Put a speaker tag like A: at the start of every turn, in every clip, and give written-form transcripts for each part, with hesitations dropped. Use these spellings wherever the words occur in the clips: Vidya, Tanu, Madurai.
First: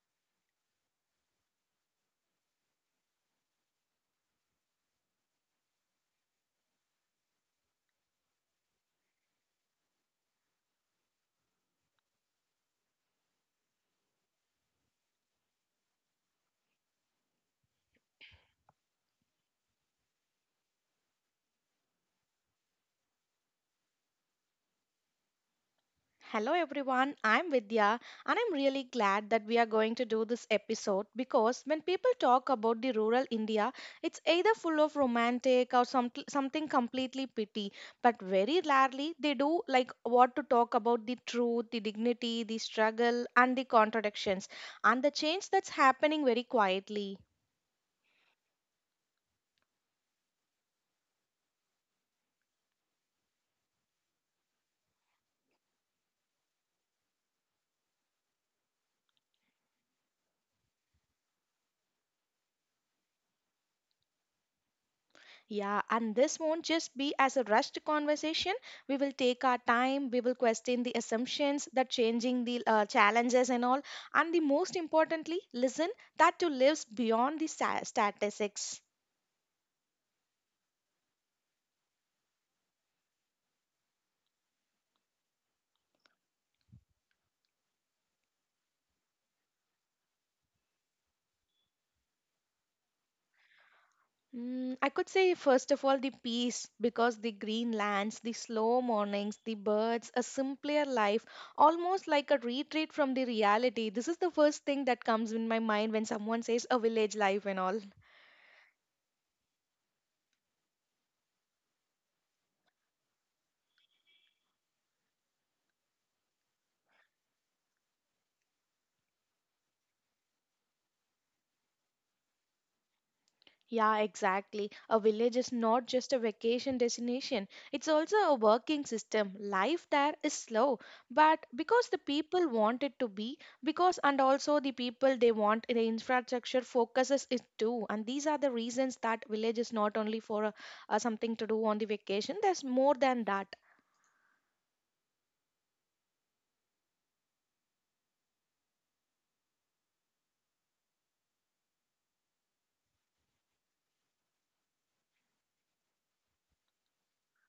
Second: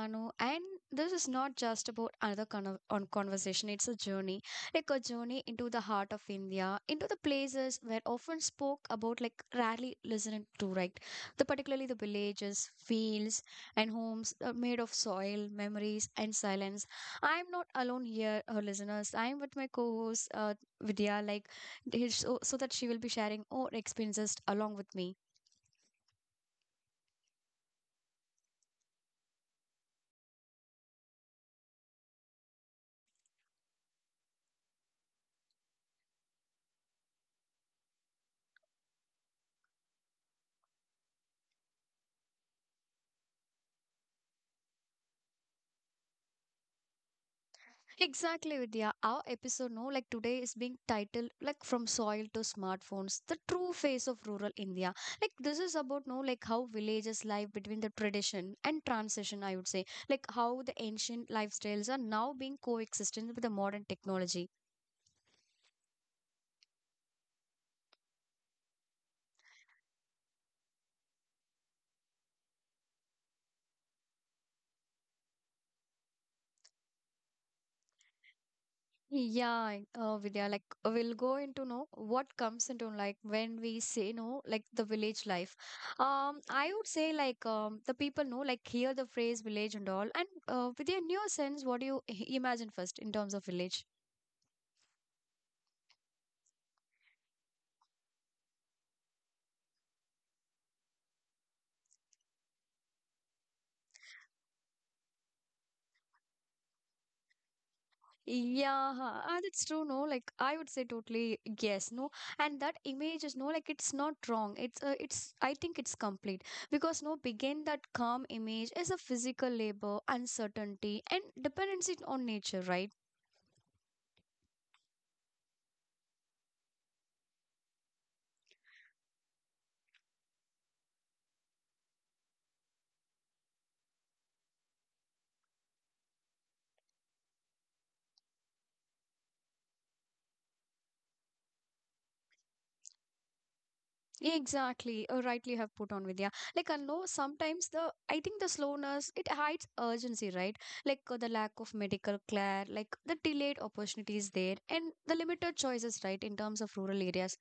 A: Tanu, and this is not just about another on conversation. It's a journey, like a journey into the heart of India, into the places where often spoke about, like rarely listened to, right? The particularly the villages, fields, and homes made of soil, memories, and silence. I'm not alone here, listeners. I'm with my co-host Vidya, like so that she will be sharing all experiences along with me.
B: Hello everyone, I'm Vidya and I'm really glad that we are going to do this episode because when people talk about the rural India, it's either full of romantic or something completely pity, but very rarely they do like what to talk about the truth, the dignity, the struggle and the contradictions and the change that's happening very quietly.
A: Exactly, Vidya. Our episode, no, like today is being titled like from soil to smartphones, the true face of rural India. Like this is about no, like how villages live between the tradition and transition, I would say. Like how the ancient lifestyles are now being coexistent with the modern technology.
B: Yeah, and this won't just be as a rushed conversation. We will take our time, we will question the assumptions, the changing the challenges and all, and the most importantly, listen that to lives beyond the statistics.
A: Yeah, Vidya, like we'll go into know what comes into like when we say no, like the village life. I would say like the people know like hear the phrase village and all, and Vidya, in your sense, what do you imagine first in terms of village?
B: I could say first of all the peace because the green lands, the slow mornings, the birds, a simpler life, almost like a retreat from the reality. This is the first thing that comes in my mind when someone says a village life and all.
A: Yeah, ah, that's true. No, like I would say totally yes. No, and that image is no, like it's not wrong. It's I think it's complete because no, begin that calm image is a physical labor, uncertainty, and dependency on nature, right?
B: Yeah, exactly. A village is not just a vacation destination, it's also a working system. Life there is slow, but because the people want it to be, because and also the people they want the infrastructure focuses it too. And these are the reasons that village is not only for something to do on the vacation, there's more than that.
A: Exactly, rightly have put on Vidya. Like I know sometimes the I think the slowness it hides urgency, right? Like the lack of medical care, like the delayed opportunities there, and the limited choices, right, in terms of rural areas.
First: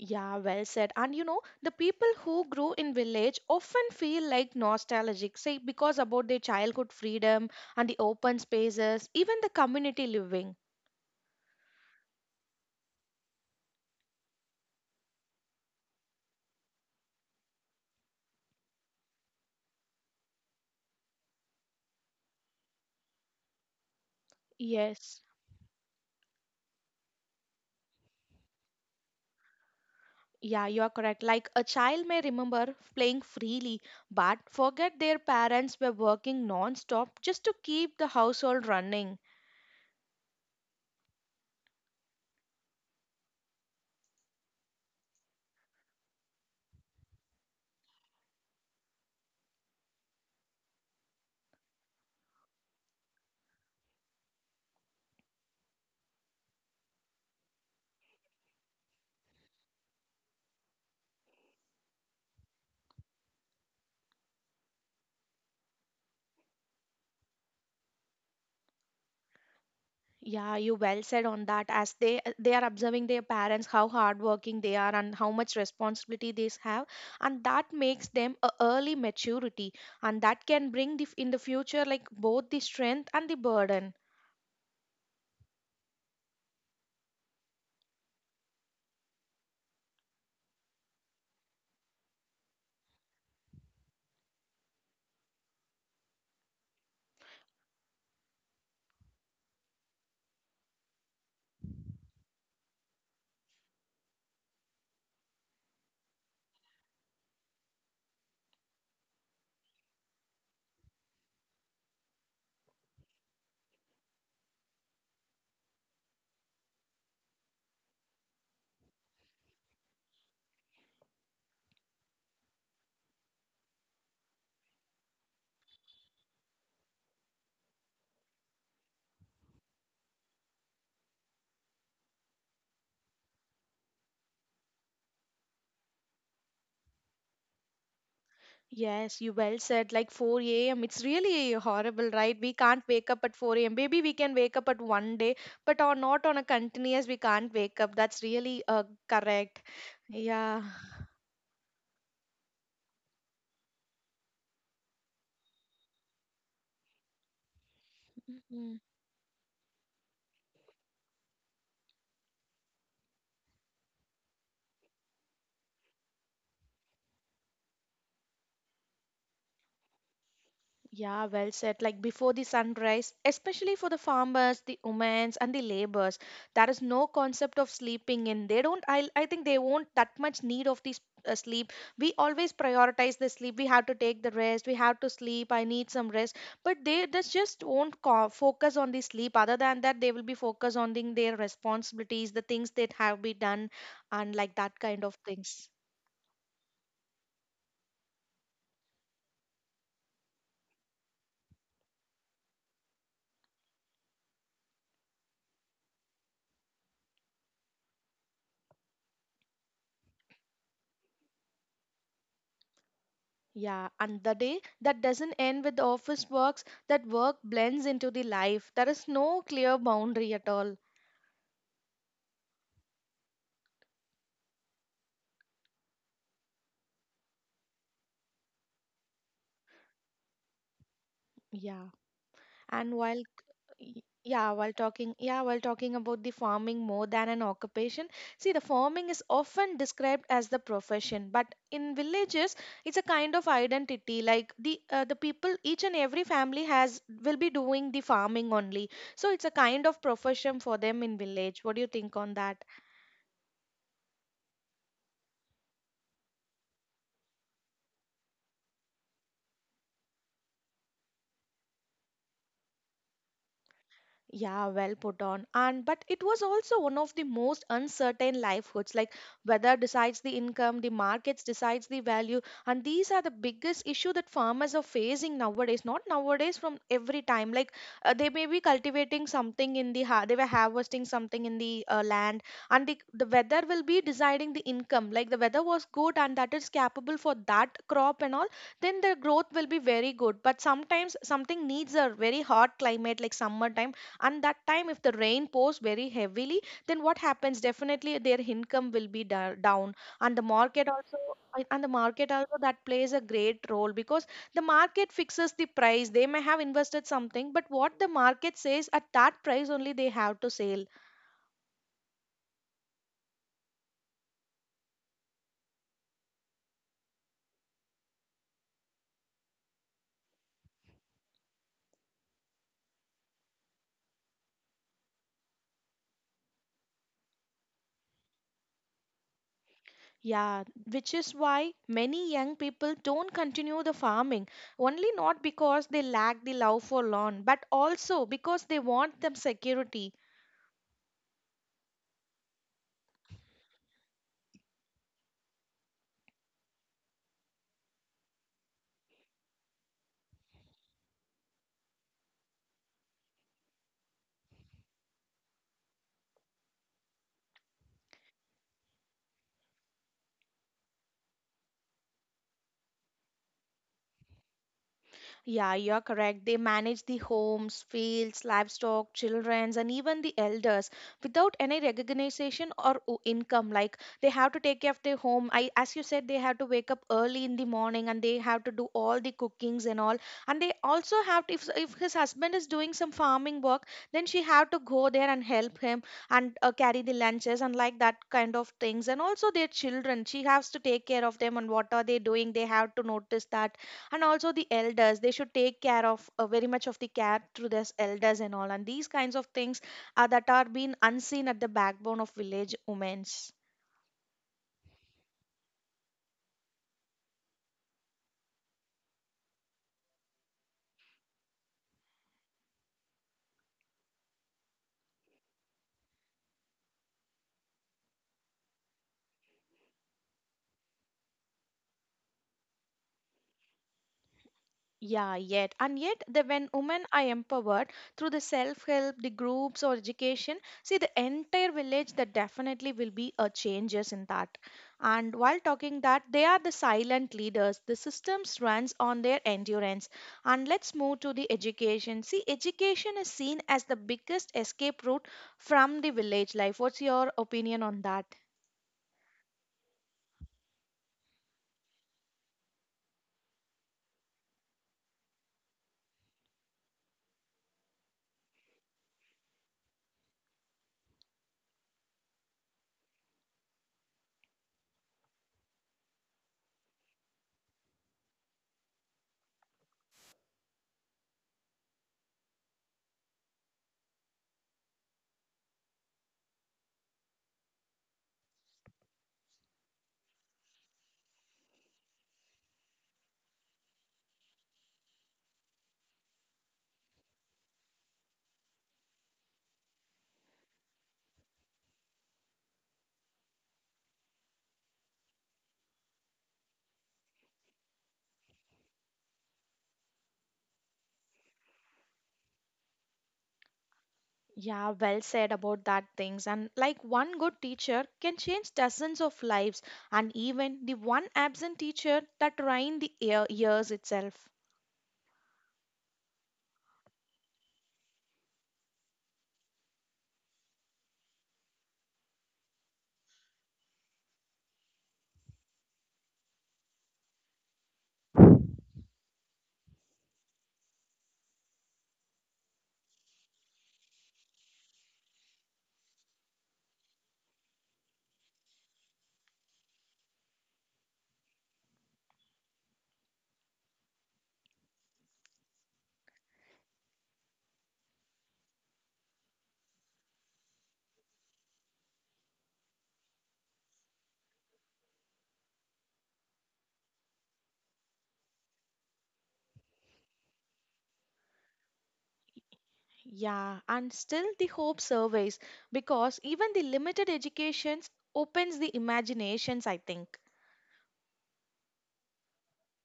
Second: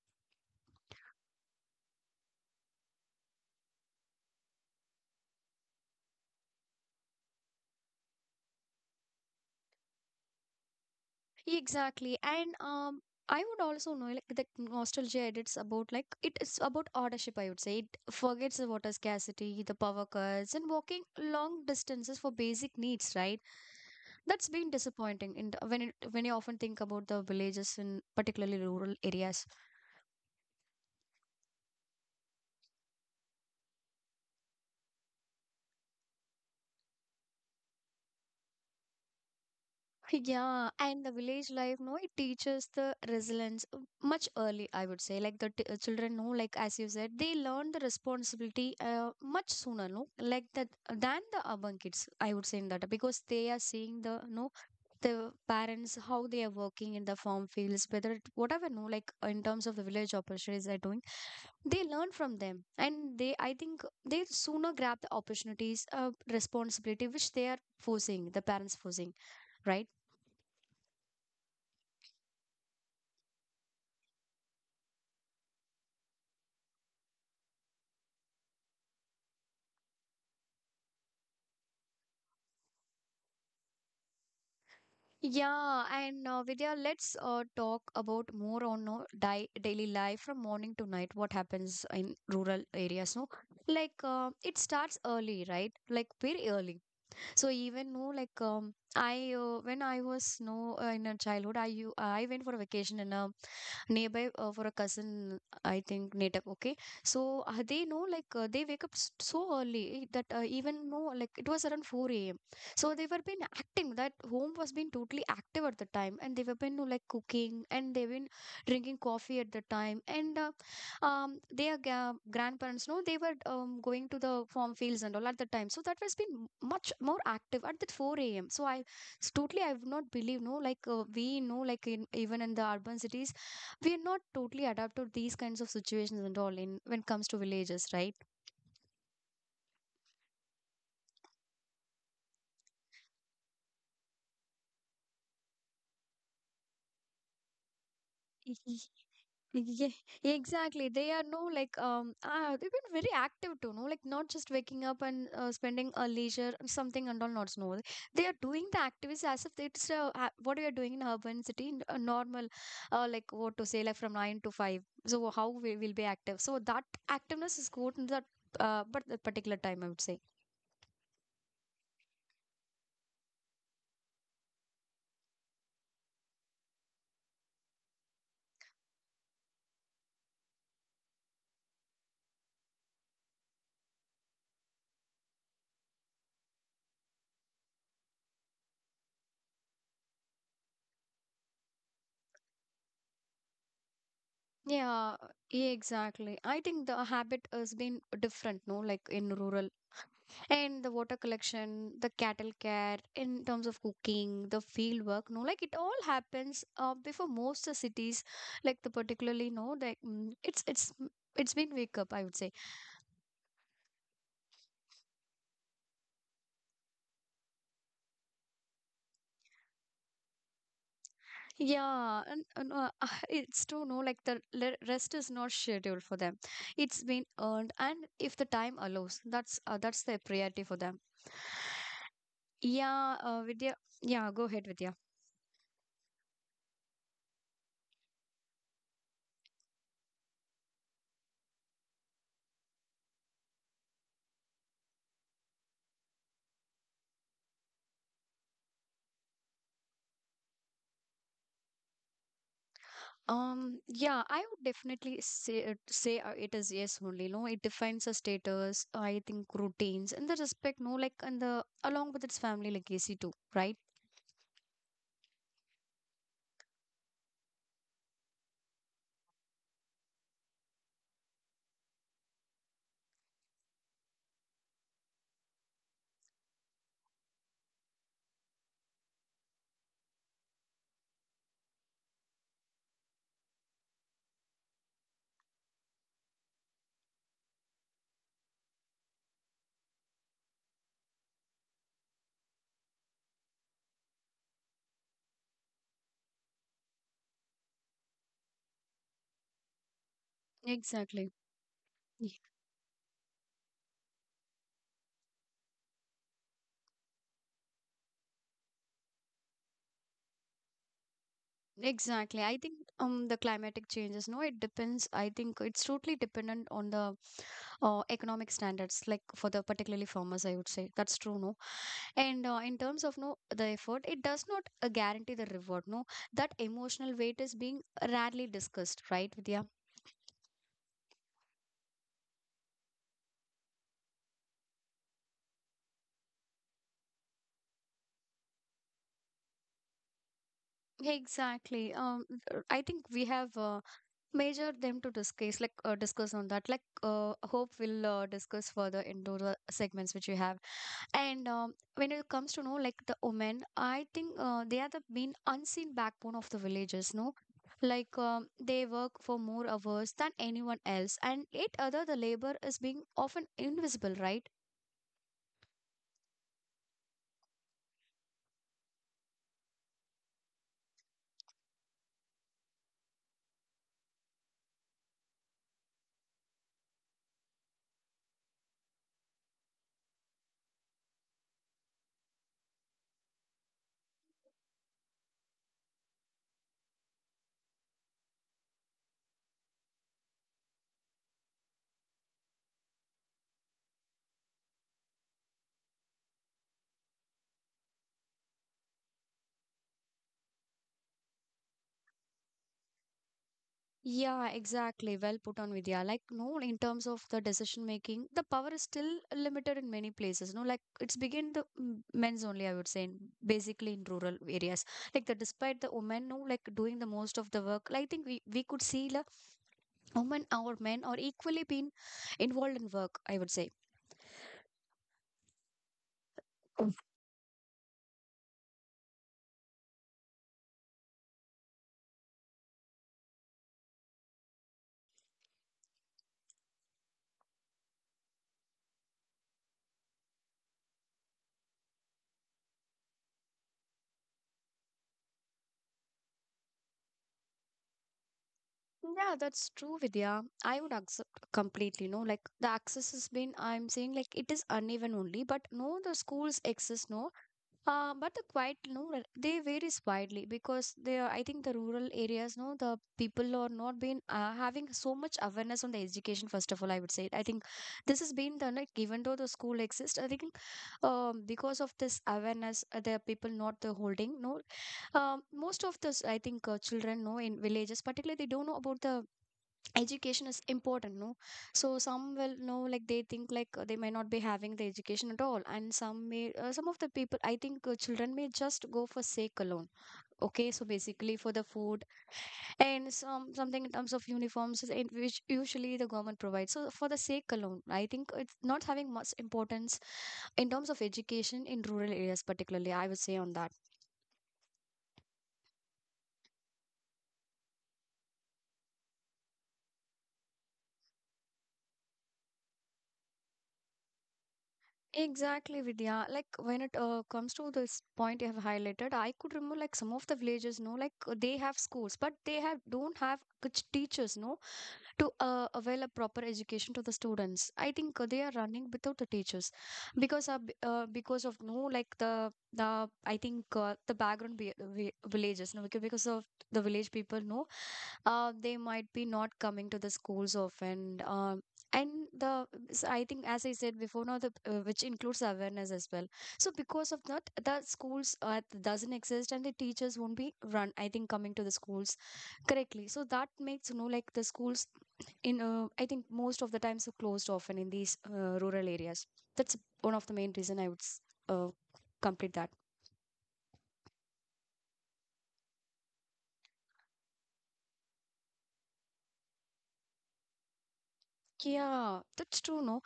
B: Yeah, well said. And you know, the people who grew in village often feel like nostalgic, say because about their childhood freedom and the open spaces, even the community living.
A: Exactly. And I would also know like the nostalgia edits about like it is about ownership, I would say. It forgets the water scarcity, the power cuts, and walking long distances for basic needs, right? That's been
B: Yes.
A: disappointing in the, when it, when you often think about the villages in particularly rural areas.
B: Yeah, you are correct. Like a child may remember playing freely, but forget their parents were working non-stop just to keep the household running.
A: Yeah, and the village life, no, it teaches the resilience much early, I would say. Like the t children know, like as you said, they learn the responsibility much sooner, no, like that than the urban kids, I would say in that because they are seeing the no the parents how they are working in the farm fields, whether it, whatever, no, like in terms of the village opportunities they're doing, they learn from them, and they, I think, they sooner grab the opportunities, responsibility which they are forcing the parents forcing, right?
B: Yeah, you well said on that. As they are observing their parents how hardworking they are and how much responsibility they have, and that makes them a early maturity, and that can bring the, in the future like both the strength and the burden.
A: Yeah, and Vidya, let's talk about more on di daily life from morning to night. What happens in rural areas? No, like it starts early, right? Like very early. So even no, like I when I was no in a childhood, I went for a vacation in a nearby for a cousin, I think, native. Okay. So they know, like, they wake up so early that even no, like, it was around 4 a.m. So they were been acting. That home was been totally active at the time. And they were been, no, like, cooking and they've been drinking coffee at the time. And their grandparents, no, they were going to the farm fields and all at the time. So that was been much more active at that 4 a.m. So totally, I would not believe, no, like we know, like in, even in the urban cities, we're not totally adapted to these kinds of situations and all in when it comes to villages, right?
B: Yes, you well said. Like 4 a.m. It's really horrible, right? We can't wake up at 4 a.m. Maybe we can wake up at one day, but on not on a continuous. We can't wake up. That's really correct.
A: Yeah,
B: Yeah.
A: exactly, they are no like they've been very active too, no, like not just waking up and spending a leisure something and all not no, they are doing
B: Mm-hmm.
A: the activities as if it's what we are doing in urban city in a normal like what to say, like from 9 to 5. So how we will be active, so that activeness is good in that, but the particular time, I would say.
B: Yeah, well said. Like before the sunrise, especially for the farmers, the women, and the laborers, there is no concept of sleeping in. They don't. I think they won't that much need of this sleep. We always prioritize the sleep. We have to take the rest. We have to sleep. I need some rest. But they this just won't focus on the sleep. Other than that, they will be focused on the, their responsibilities, the things that have been done, and like that kind of
A: Yeah,
B: things.
A: yeah, exactly. I think the habit has been different, no? Like in rural, and the water collection, the cattle care, in terms of cooking, the field work, no? Like it all happens before most the cities, like the particularly, no? Like it's been wake up, I would say.
B: Yeah, and the day that doesn't end with office works, that work blends into the life. There is no clear boundary at all.
A: Yeah, and it's to know like the rest is not scheduled for them. It's been earned, and if the time allows, that's the priority for them.
B: Yeah. And
A: Yeah,
B: while
A: Vidya.
B: y-
A: Yeah, go ahead, Vidya.
B: yeah, while talking about the farming more than an occupation, see the farming is often described as the profession, but in villages it's a kind of identity like the people each and every family has will be doing the farming only. So it's a kind of profession for them in village. What do you think on that?
A: Yeah, I would definitely say it is yes only. No, it defines a status. I think routines and the respect. No, like and the along with its family legacy too, right?
B: Yeah, well put on. And but it was also one of the most uncertain livelihoods. Like weather decides the income, the markets decides the value, and these are the biggest issue that farmers are facing nowadays. Not nowadays, from every time. Like they may be cultivating something in the they were harvesting something in the land, and the weather will be deciding the income. Like the weather was good and that is capable for that crop and all, then the growth will be very good. But sometimes something needs a very hot climate like summertime and that time if the rain pours very heavily then what happens definitely their income will be down and the market also
A: Exactly.
B: and the market also that plays a great role because the market fixes the price they may have invested something but what the market says at that price only they have to sell
A: Exactly. I think the climatic changes, no, it depends. I think it's totally dependent on the economic standards, like for the particularly farmers, I would say. That's true, no. And in terms of no the effort, it does not guarantee the reward, no. That emotional weight is being rarely discussed, right, Vidya?
B: yeah, which is why many young people don't continue the farming only not because they lack the love for lawn but also because they want them security.
A: Exactly. I think we have measured them to discuss, like discuss on that. Like, hope we'll discuss further into the segments which we have. And when it comes to know like the women, I think they are the main unseen backbone of the villages. No, like they work for more hours than anyone else, and yet other the labor is being often invisible, right?
B: Yeah, you're correct. They manage the homes, fields, livestock, children, and even the elders without any recognition or income. Like they have to take care of their home. I, as you said, they have to wake up early in the morning and they have to do all the cookings and all. And they also have to, if his husband is doing some farming work, then she have to go there and help him and carry the lunches and like that kind of things. And also their children, she has to take care of them and what are they doing. They have to notice that and also the elders they should take care of very much of the care through their elders and all and these kinds of things are that are being unseen at the backbone of village women's.
A: Yeah, exactly. Well put on, Vidya. Like no, in terms of the decision making, the power is still limited in many places. No, like it's begin the men's only, I would say, in, basically in rural areas. Like the despite the women, no, like doing the most of the work. Like, I think we could see like women or men are equally being involved in work, I would say.
B: Yeah, yet. And yet, the, when women are empowered through the self help, the groups, or education, see the entire village, that definitely will be a changes in that. And while talking that, they are the silent leaders. The systems runs on their endurance. And let's move to the education. See, education is seen as the biggest escape route from the village life. What's your opinion on that?
A: Yeah, that's true, Vidya. I would accept completely. No, like the access has been, I'm saying, like it is uneven only, but no the schools exist, no, but the quiet, no, like, they varies widely because they are, I think the rural areas no the people are not been having so much awareness on the education, first of all, I would say. I think this has been done, like even though the school exists, I think, because of this awareness, the people not the holding, no. Most of this, I think, children know in villages, particularly they don't know about the education is important, no. So some will know like they think like they may not be having the education at all, and some may some of the people, I think, children may just go for sake alone. Okay, so basically for the food and some something in terms of uniforms, in which usually the government provides. So for the sake alone, I think it's not having much importance in terms of education in rural areas, particularly, I would say on that.
B: Yeah, well said about that things. And like one good teacher can change dozens of lives, and even the one absent teacher that ruined the year, years itself.
A: Exactly, Vidya. Like when it comes to this point you have highlighted, I could remember like some of the villages, no, like they have schools, but they have don't have good teachers, no, to avail a proper education to the students. I think they are running without the teachers because of no like the I think the background villages, no, because of the village people, no, they might be not coming to the schools often. And I think as I said before now the which includes awareness as well. So because of that, the schools doesn't exist and the teachers won't be run, I think, coming to the schools. Correctly. So that makes, you know, like the schools in, I think most of the times are closed often in these rural areas. That's one of the main reason I would uh, complete that.
B: Yeah, and still the hope surveys because even the limited educations opens the imaginations, I think.
A: Yeah, that's true, no?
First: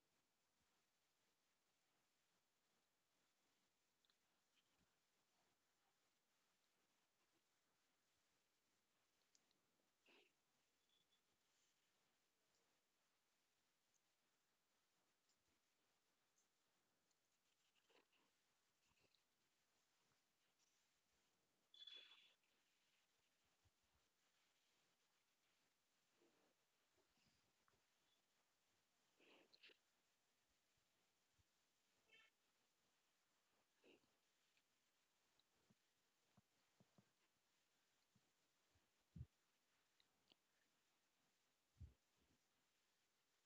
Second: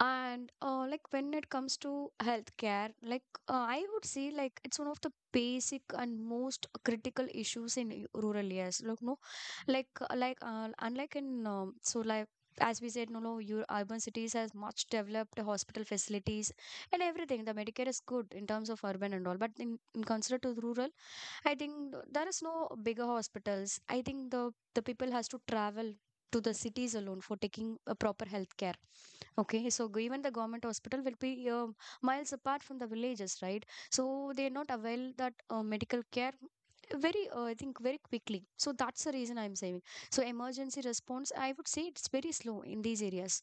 A: And like when it comes to healthcare, like I would say like it's one of the basic and most critical issues in rural areas. Like no, like unlike in so like as we said, no, no, your urban cities has much developed hospital facilities and everything. The Medicare is good in terms of urban and all, but in considered to rural, I think there is no bigger hospitals. I think the people has to travel to the cities alone for taking a proper healthcare. Okay, so even the government hospital will be miles apart from the villages, right? So they're not avail that medical care very I think very quickly, so that's the reason I'm saying. So emergency response, I would say, it's very slow in these areas.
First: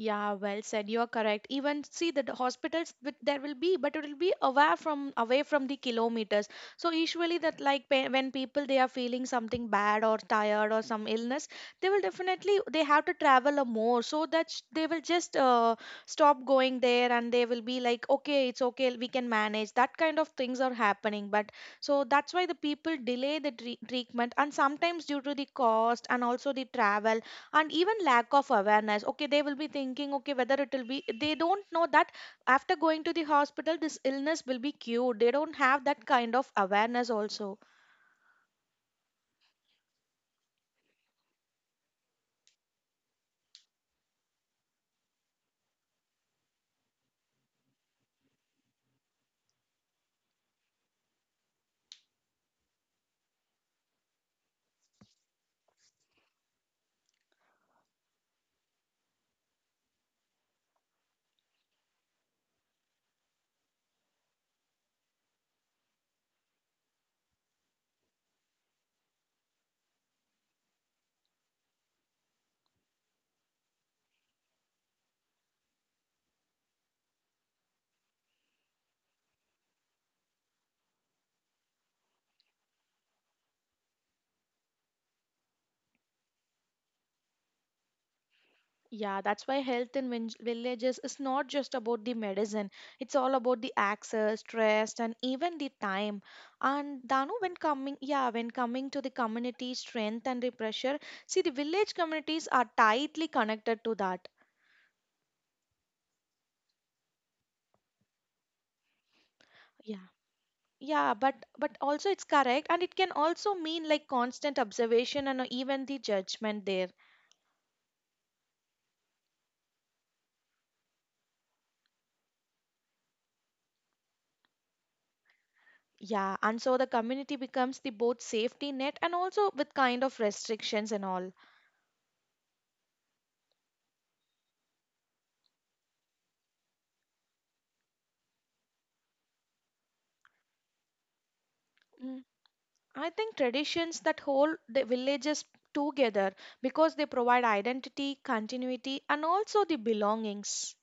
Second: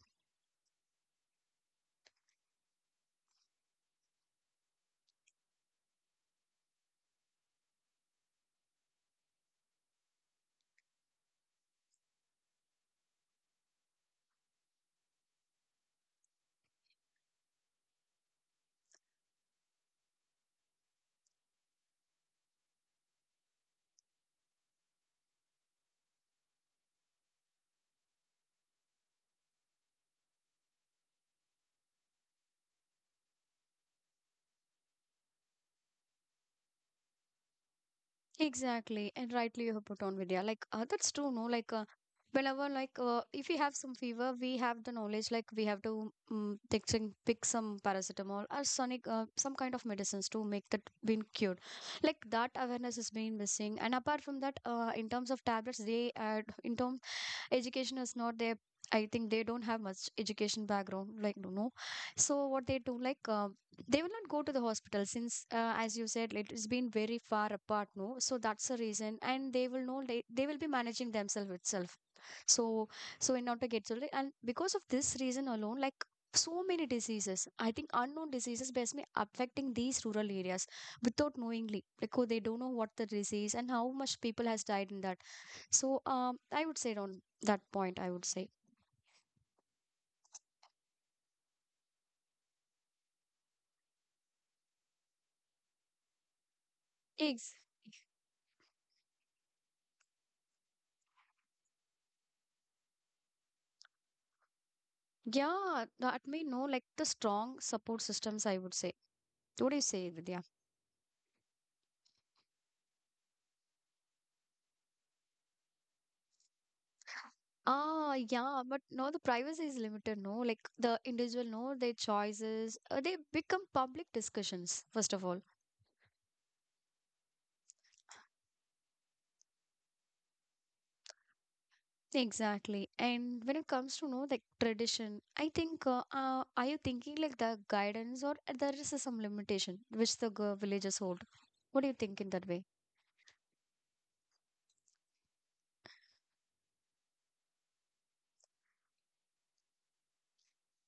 B: Yeah, well said. You are correct. Even see the hospitals with there will be, but it will be away from the kilometers. So usually that like when people they are feeling something bad or tired or some illness, they will definitely they have to travel a more so that they will just stop going there and they will be like okay, it's okay, we can manage. That kind of things are happening. But so that's why the people delay the treatment and sometimes due to the cost and also the travel and even lack of awareness, okay, they will be thinking okay, whether it will be, they don't know that after going to the hospital this illness will be cured, they don't have that kind of awareness also.
A: Exactly, and rightly you have put on, Vidya. Like that's true, no? Like whenever, if we have some fever, we have the knowledge. Like we have to take some, pick some paracetamol or sonic, some kind of medicines to make that been cured. Like that awareness has been missing. And apart from that, in terms of tablets, they add in terms, education is not their. I think they don't have much education background, like no, so what they do, they will not go to the hospital since, as you said, it has been very far apart, no? So that's the reason, and they will know, they will be managing themselves itself. So, so in order to get, so like, and because of this reason alone, like so many diseases, I think unknown diseases, basically affecting these rural areas without knowingly, because they don't know what the disease and how much people has died in that. So I would say on that point, I would say.
B: Yeah, that's why health in villages is not just about the medicine, it's all about the access stress and even the time. And danu
A: Eggs.
B: when coming yeah, when coming to the community strength and the pressure, see the village communities are tightly connected to that.
A: Yeah, that may know, like the strong support systems, I would say. What do you
B: Yeah.
A: say, Vidya?
B: Yeah, but also it's correct, and it can also mean like constant observation and even the judgment there.
A: Ah, yeah, but no, the privacy is limited, no? Like the individual know their choices, they become public discussions, first of all.
B: Yeah, and so the community becomes the both safety net and also with kind of restrictions and all.
A: Exactly. And when it comes to know like tradition, I think, are you thinking like the guidance or there is some limitation which the villages hold? What do you think
B: Mm,
A: in that way?
B: I think traditions that hold the villages together because they provide identity, continuity, and also the belongings.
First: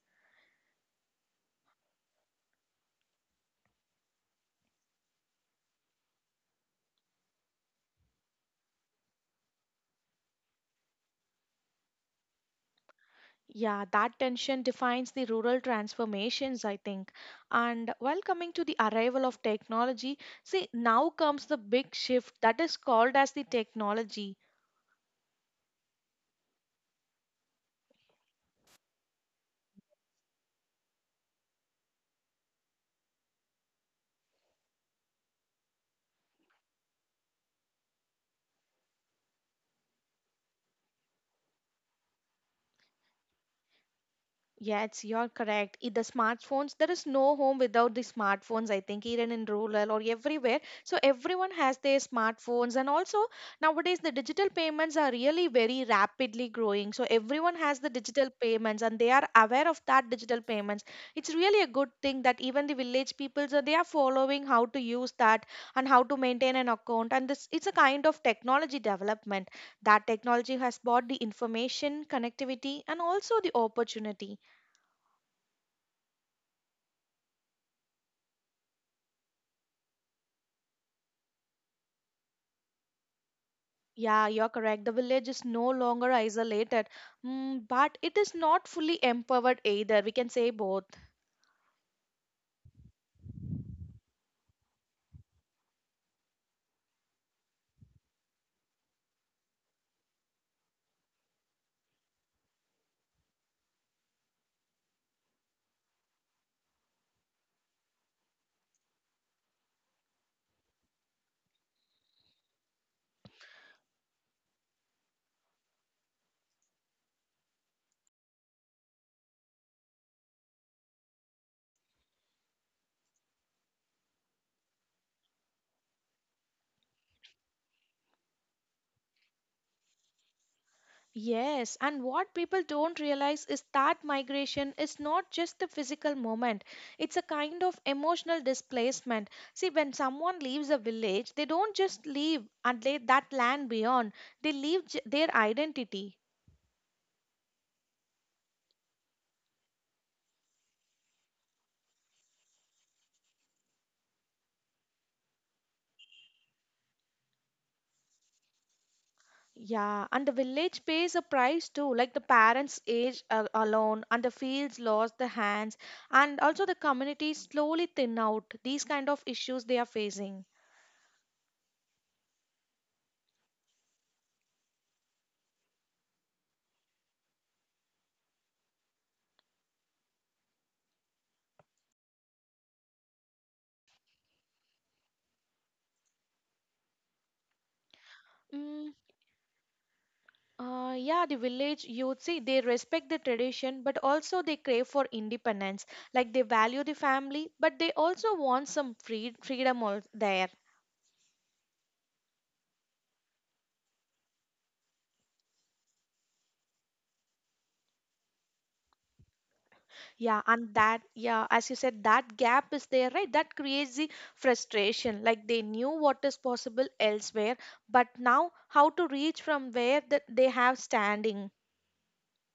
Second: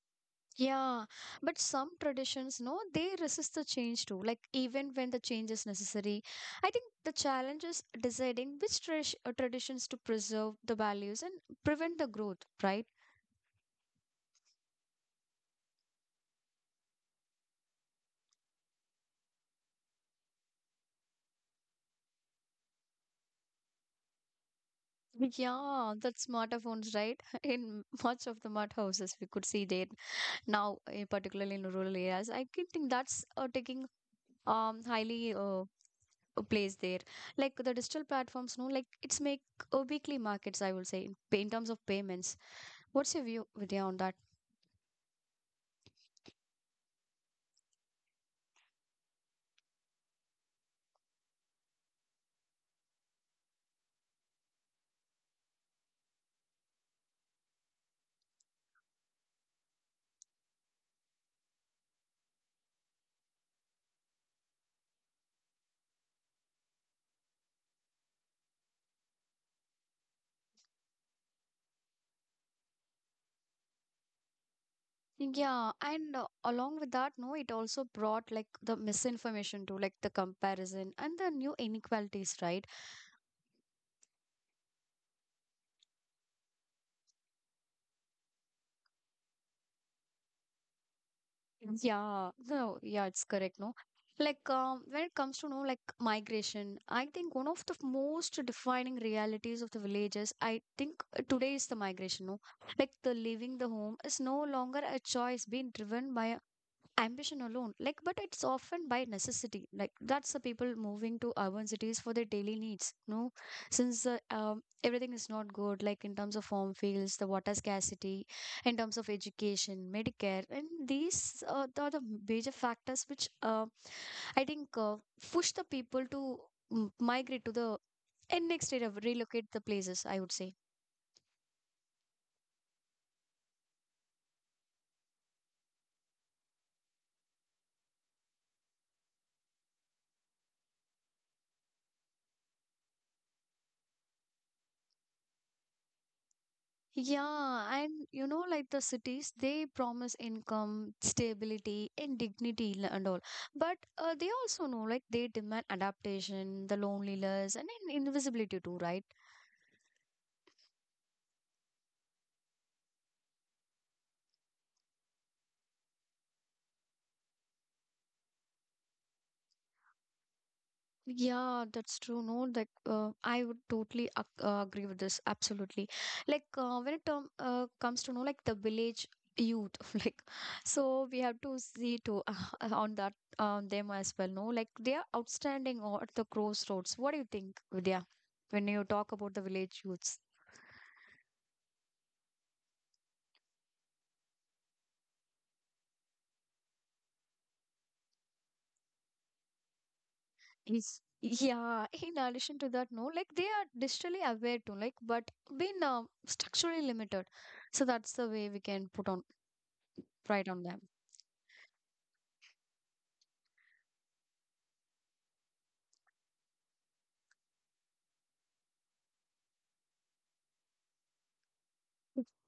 A: Yeah, but some traditions, no, they resist the change too. Like even when the change is necessary, I think the challenge is deciding which traditions to preserve the values and prevent the growth, right?
B: Yeah, that tension defines the rural transformations, I think. And while coming to the arrival of technology, see, now comes the big shift that is called as the technology.
A: Yeah, that smartphones, right? In much of the mud houses, we could see that now, eh, particularly in rural areas. I can think that's taking highly a place there. Like the digital platforms, no, like it's make weekly markets. I will say in terms of payments. What's your view, Vidya, on that?
B: Yes, you're correct. The smartphones, there is no home without the smartphones, I think, even in rural or everywhere. So everyone has their smartphones. And also nowadays the digital payments are really very rapidly growing. So everyone has the digital payments and they are aware of that digital payments. It's really a good thing that even the village people, so they are following how to use that and how to maintain an account. And this it's a kind of technology development. That technology has brought the information, connectivity, and also the opportunity.
A: Yeah, and along with that, no, it also brought like the misinformation to like the comparison and the new inequalities, right?
B: Yeah, you're correct. The village is no longer isolated, mm, but it is not fully empowered either. We can say both.
A: Mhm. Yeah, no, yeah, it's correct, no. When it comes to no like migration, I think one of the most defining realities of the villages, I think today is the migration, no. Like the leaving the home is no longer a choice being driven by ambition alone, like, but it's often by necessity, like, that's the people moving to urban cities for their daily needs, no, since, everything is not good, like in terms of farm fields, the water scarcity, in terms of education, medicare, and these are the major factors which, I think push the people to, mm, migrate to the and next area, relocate the places, I would say.
B: Yes, and what people don't realize is that migration is not just a physical moment, it's a kind of emotional displacement. See, when someone leaves a village, they don't just leave and lay that land beyond, they leave their identity.
A: Yeah, and you know, like the cities, they promise income, stability, and dignity and all. But they also know, like, they demand adaptation, the loneliness, and invisibility too, right?
B: Yeah, and the village pays a price too, like the parents age alone, and the fields lost the hands, and also the community slowly thin out. These kind of issues they are facing.
A: Yeah, that's true. No, like I would totally ac agree with this. Absolutely. Like when it comes to know like the village youth, like so we have to see to on that them as well. No, like they are outstanding or at the crossroads. What do you think, Vidya, when you
B: Mm,
A: talk about the village youths?
B: yeah, the village youth see they respect the tradition, but also they crave for independence. Like they value the family, but they also want some freedom there.
A: Is, yeah. In addition to that, no, like they are digitally aware too, like, but been structurally limited. So that's the way we can put on
B: Yeah,
A: right on
B: and
A: them.
B: that, yeah, as you said, that gap is there, right? That creates the frustration. Like they knew what is possible elsewhere, but now how to reach from where that they have standing.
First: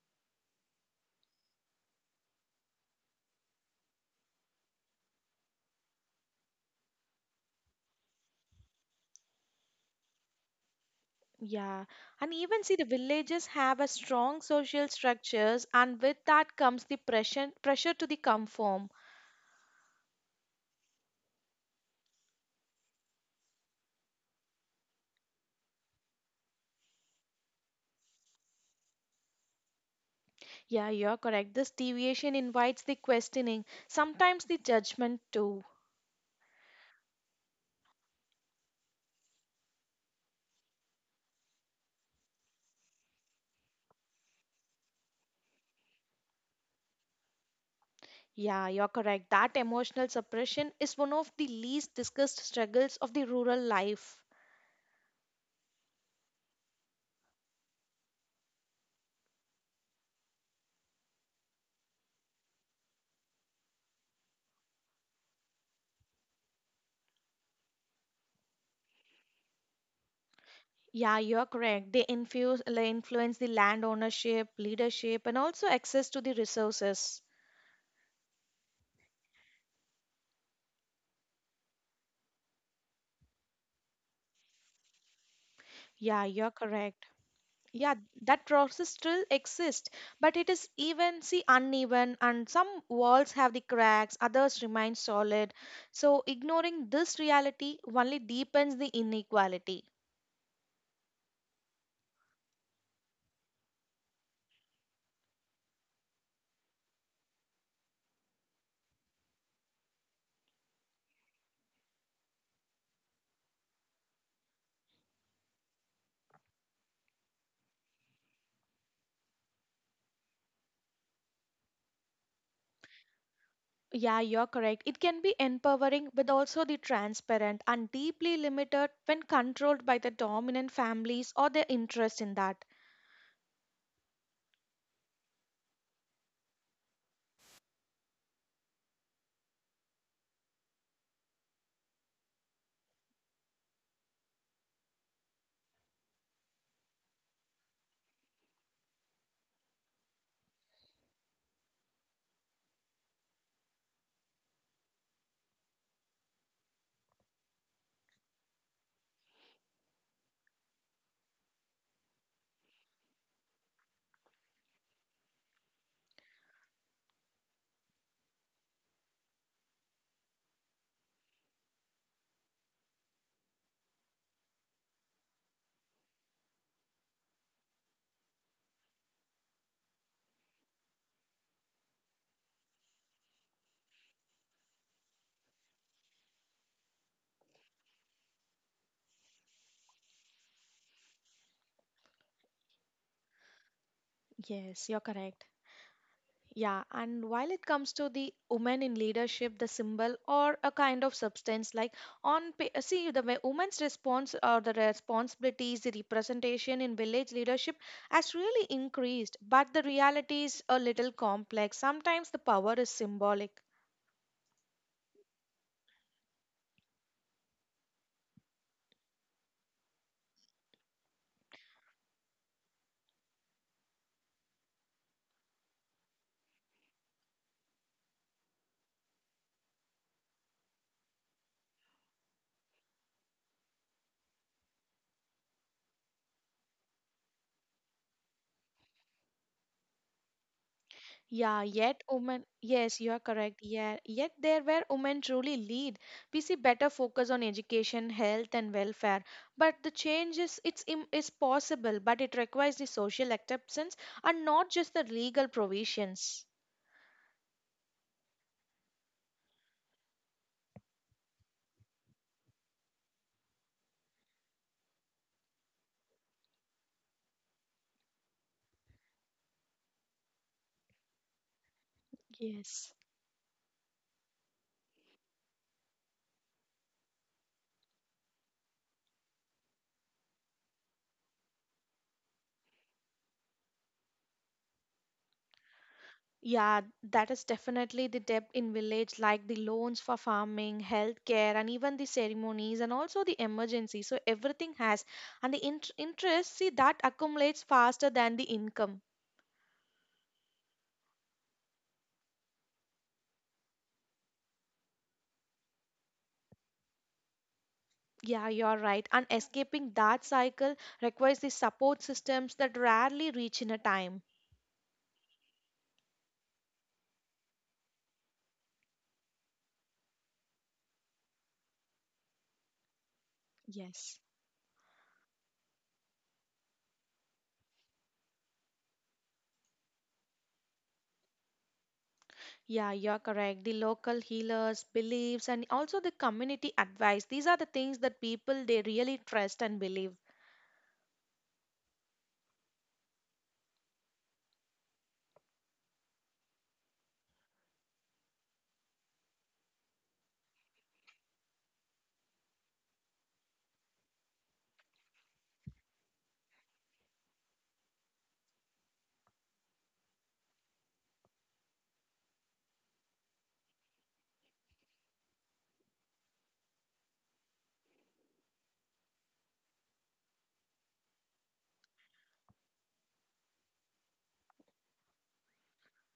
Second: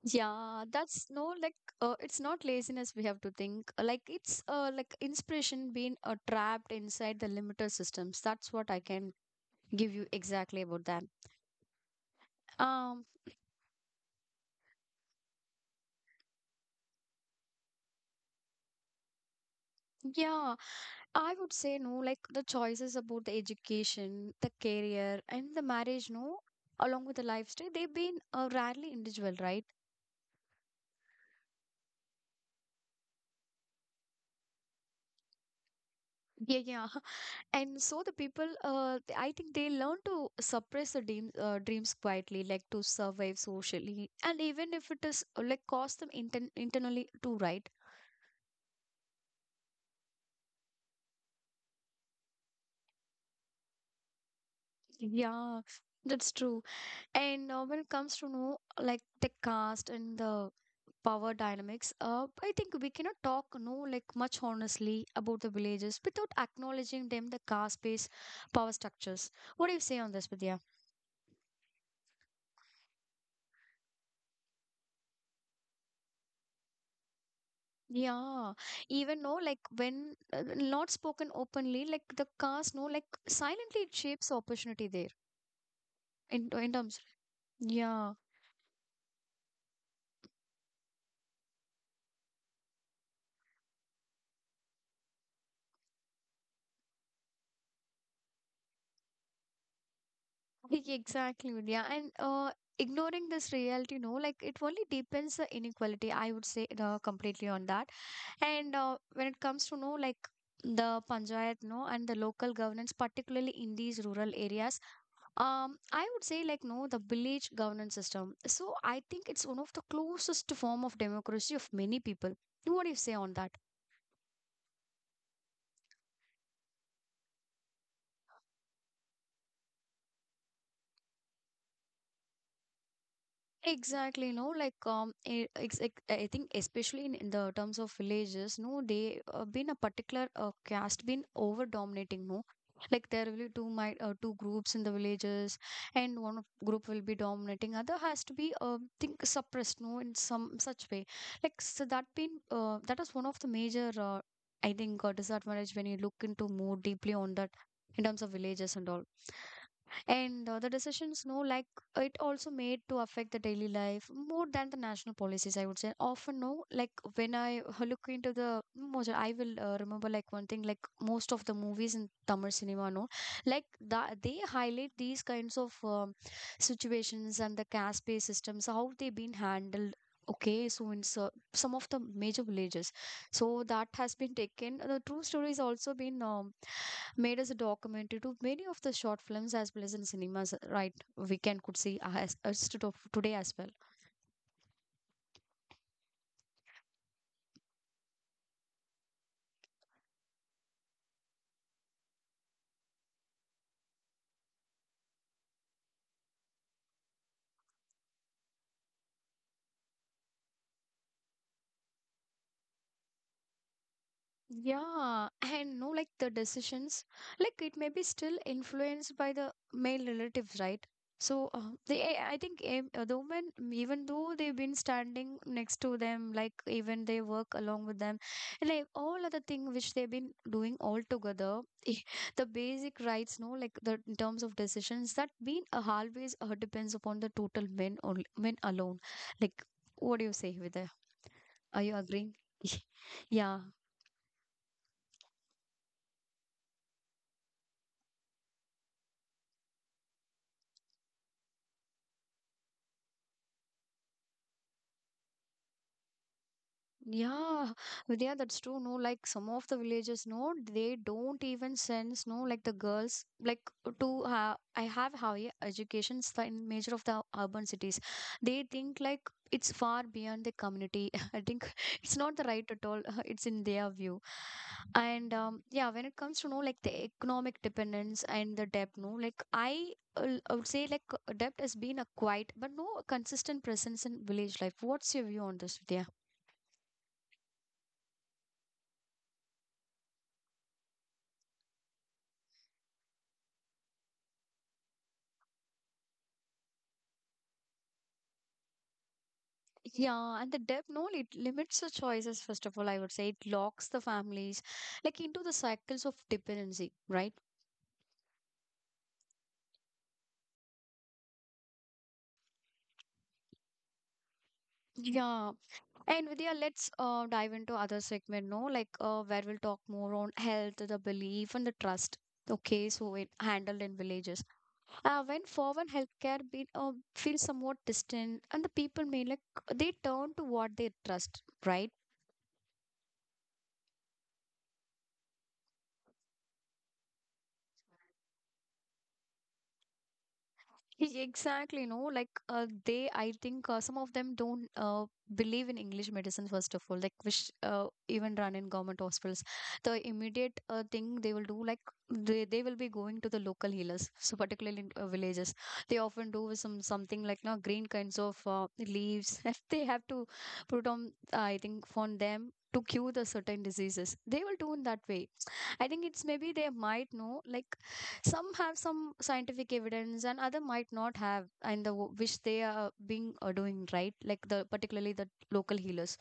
A: Yeah, that's no like, it's not laziness we have to think. Like it's like inspiration being trapped inside the limiter systems. That's what I can give you exactly about that.
B: Yeah, and even see the
A: Um,
B: villages have a strong social structures, and with that comes the pressure to the conform.
A: yeah, I would say no like the choices about the education, the career, and the marriage, no, along with the lifestyle, they've been rarely individual, right?
B: Yeah, you're correct. This deviation invites the questioning, sometimes the judgment too.
A: Yeah, yeah. And so the people, I think, they learn to suppress the dreams, dreams quietly, like to survive socially, and even if it is like cost them internally too, right?
B: Yeah, you're correct. That emotional suppression is one of the least discussed struggles of the rural life.
A: Yeah, that's true. And when it comes to know like the caste and the power dynamics, I think we cannot talk no like much honestly about the villages without acknowledging them the caste based power structures. What do you say on this, Vidya?
B: Yeah, you're correct. They infuse, like, influence the land ownership, leadership, and also access to the resources.
A: Yeah, even no, like when not spoken openly, like the cast no, like silently it shapes opportunity there
B: Yeah, you're
A: in terms.
B: correct. Yeah,
A: Yeah,
B: that process still exists, but it is even, see, uneven, and some walls have the cracks, others remain solid. So, ignoring this reality only deepens the inequality.
A: like, exactly. Yeah, and ignoring this reality, no, like it only deepens the inequality. I would say completely on that. And when it comes to know like the panchayat, no, and the local governance, particularly in these rural areas, I would say like no, the village governance system. So I think it's one of the closest form of democracy of many people. What do you say on that?
B: Yeah, you're correct. It can be empowering, but also the transparent and deeply limited when controlled by the dominant families or their interest in that.
A: Exactly, no, I, I think especially in the terms of villages, no, they been a particular caste been over dominating, no, like there will be two groups in the villages, and one of group will be dominating, other has to be think suppressed, no, in some such way, like so that been that is one of the major I think disadvantage when you look into more deeply on that in terms of villages and all. And the decisions, no, like it also made to affect the daily life more than the national policies, I would say often, no, like when look into the most, I will remember like one thing, like most of the movies in Tamil cinema, no, like the, they highlight these kinds of situations and the caste pay systems, how they have been handled. Okay, so in, so some of the major villages, so that has been taken the true story is also been made as a documentary to many of the short films as well as in cinemas, right? We can could see as today as well.
B: Yes, you're correct. Yeah, and while it comes to the women in leadership, the symbol or a kind of substance, like on see the way women's response or the responsibilities, the representation in village leadership has really increased, but the reality is a little complex. Sometimes the power is symbolic.
A: Yeah, and no, like the decisions, like it may be still influenced by the male relatives, right? So they, I think the women, mm, even though they've been standing next to them, like even they work along with them, and, like all other thing which they've been doing all together, the basic rights, no, like the in terms of decisions that been always depends upon the total men only, men alone. Like, what do you say, Vidya?
B: Yeah,
A: Are you
B: yet
A: agreeing?
B: women, yes, you are
A: Yeah.
B: correct. Yeah, yet there where women truly lead, we see better focus on education, health, and welfare. But the change is is possible, but it requires the social acceptance and not just the legal provisions.
A: Yeah, Vidya, that's true. No, like some of the villages, no, they don't even sense, no, like the girls, like to have, I have higher educations in major of the urban cities. They think like it's far beyond the community. I think it's not the right at
B: Yes.
A: all. It's in their view. And yeah, when it comes to know like the economic dependence and the debt, no, like I would say like debt has been a quiet but no consistent presence in village life. What's your view on this, Vidya?
B: Yeah, that is definitely the debt in village, like the loans for farming, healthcare, and even the ceremonies, and also the emergency. So everything has, and the interest, see, that accumulates faster than the income.
A: Yeah, and the debt no, it limits the choices, first of all, I would say. It locks the families like into the cycles of dependency, right?
B: Yeah, you're right. And escaping that cycle requires the support systems that rarely reach in a time.
A: Yeah. And Vidya, let's dive into other segment, no, like where we'll talk more on health, the belief and the trust. Okay, so it handled in
B: Yes.
A: villages. When foreign healthcare be, feels somewhat distant and the people may like they turn to what they trust, right?
B: Yeah, you're correct. The local healers, beliefs, and also the community advice. These are the things that people they really trust and believe.
A: Exactly, no, like they, I think some of them don't believe in English medicine, first of all, like which even run in government hospitals. The immediate thing they will do, like they will be going to the local healers, so particularly in villages. They often do with some something like no green kinds of leaves. If they have to put on, I think, on them to cure the certain diseases, they will do in that way. I think it's maybe they might know, like some have some scientific evidence and other might not have, and the which they are being doing right, like the particularly the local healers,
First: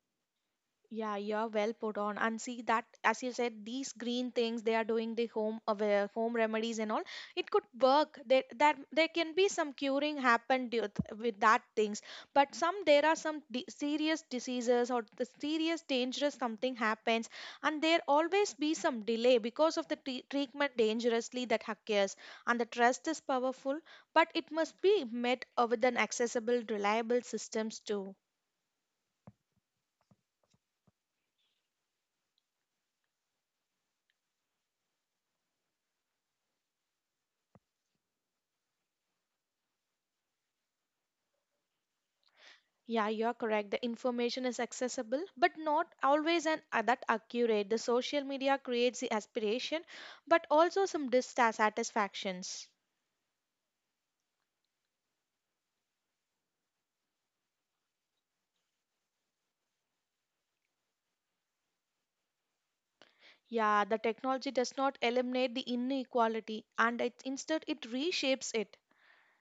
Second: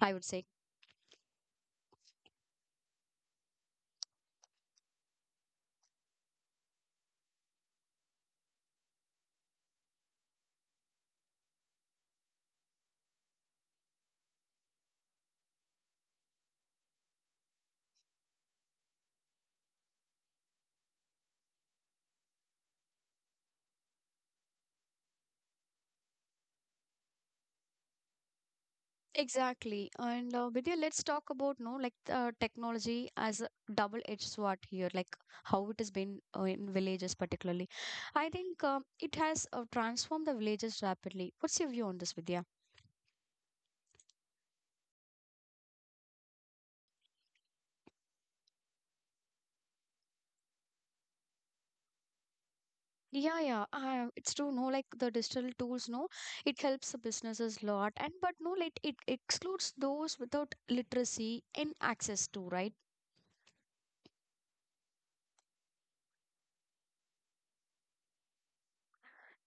A: I would say.
B: Yeah, you're well put on. And see that, as you said, these green things they are doing the home aware, home remedies and all. It could work. That there can be some curing happened with that things. But some there are some di serious diseases or the serious dangerous something happens, and there always be some delay because of the treatment dangerously that occurs. And the trust is powerful, but it must be met with an accessible, reliable systems too.
A: Exactly, and Vidya, let's talk about no like technology as a double-edged sword here, like how it has been in villages particularly. I think it has transformed the villages rapidly. What's your view on this, Vidya?
B: Yeah, you're correct. The information is accessible, but not always and that accurate. The social media creates the aspiration, but also some dissatisfactions.
A: Yeah, yeah, it's true. No, like the digital tools, no, it helps the businesses a lot, and but no, like it excludes those without literacy and access to, right?
B: Yeah, the technology does not eliminate the inequality, and it, instead it reshapes it.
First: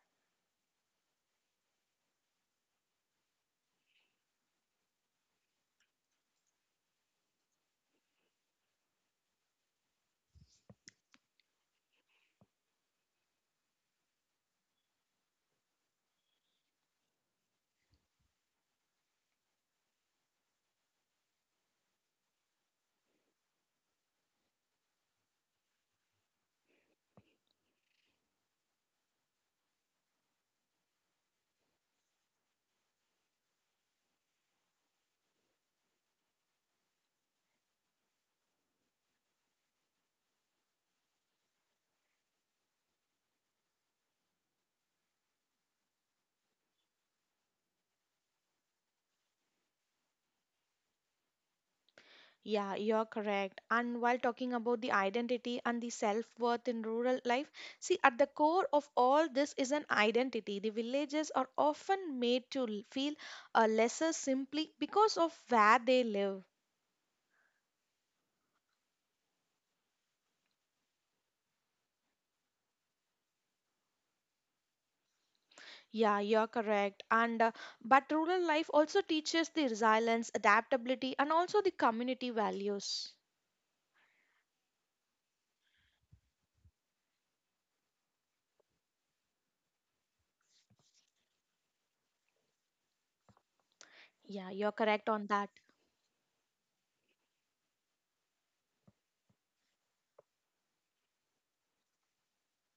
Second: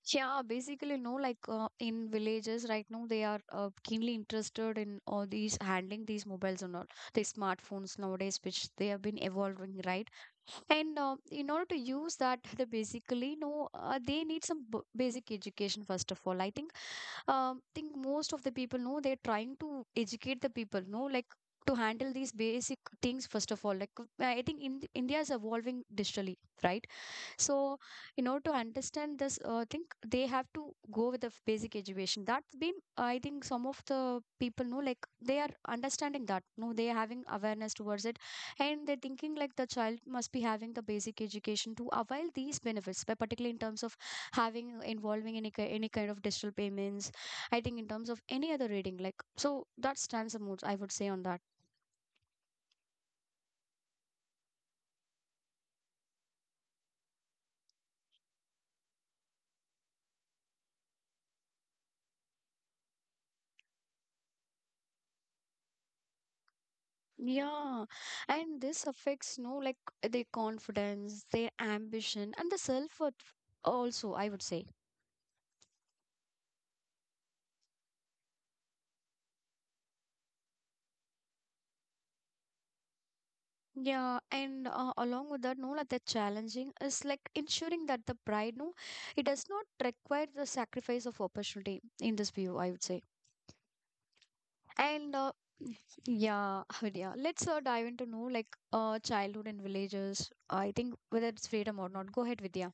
A: Yeah, basically, no, like in villages right now, they are keenly interested in all these handling these mobiles and all, these smartphones nowadays, which they have been evolving, right? And in order to use that they basically know they need some basic education first of all. I think most of the people know they're trying to educate the people, no, like to handle these basic things first of all, like I think in, India is evolving digitally, right? So, in order to understand this, I think they have to go with the basic education. That's been, I think, some of the people know, like they are understanding that. No, they are having awareness towards it, and they're thinking like the child must be having the basic education to avail these benefits, but particularly in terms of having involving any any kind of digital payments. I think in terms of any other reading, like so that stands the mood. I would say on that.
B: Yeah, you're correct. And while talking about the identity and the self worth in rural life, see, at the core of all this is an identity. The villages are often made to feel lesser simply because of where they live.
A: Yeah, and this affects, no, like their confidence, their ambition, and the self-worth also, I would say.
B: Yeah, you're correct. And but rural life also teaches the resilience, adaptability, and also the community values.
A: Yeah, and along with that, no, like the challenging is like ensuring that the pride, no, it does not require the sacrifice of opportunity in this view, I would say.
B: Yeah, you're correct
A: And
B: on that.
A: yeah, yeah, let's dive into, no, like childhood in villages. I think whether it's freedom or not. Go ahead, Vidya.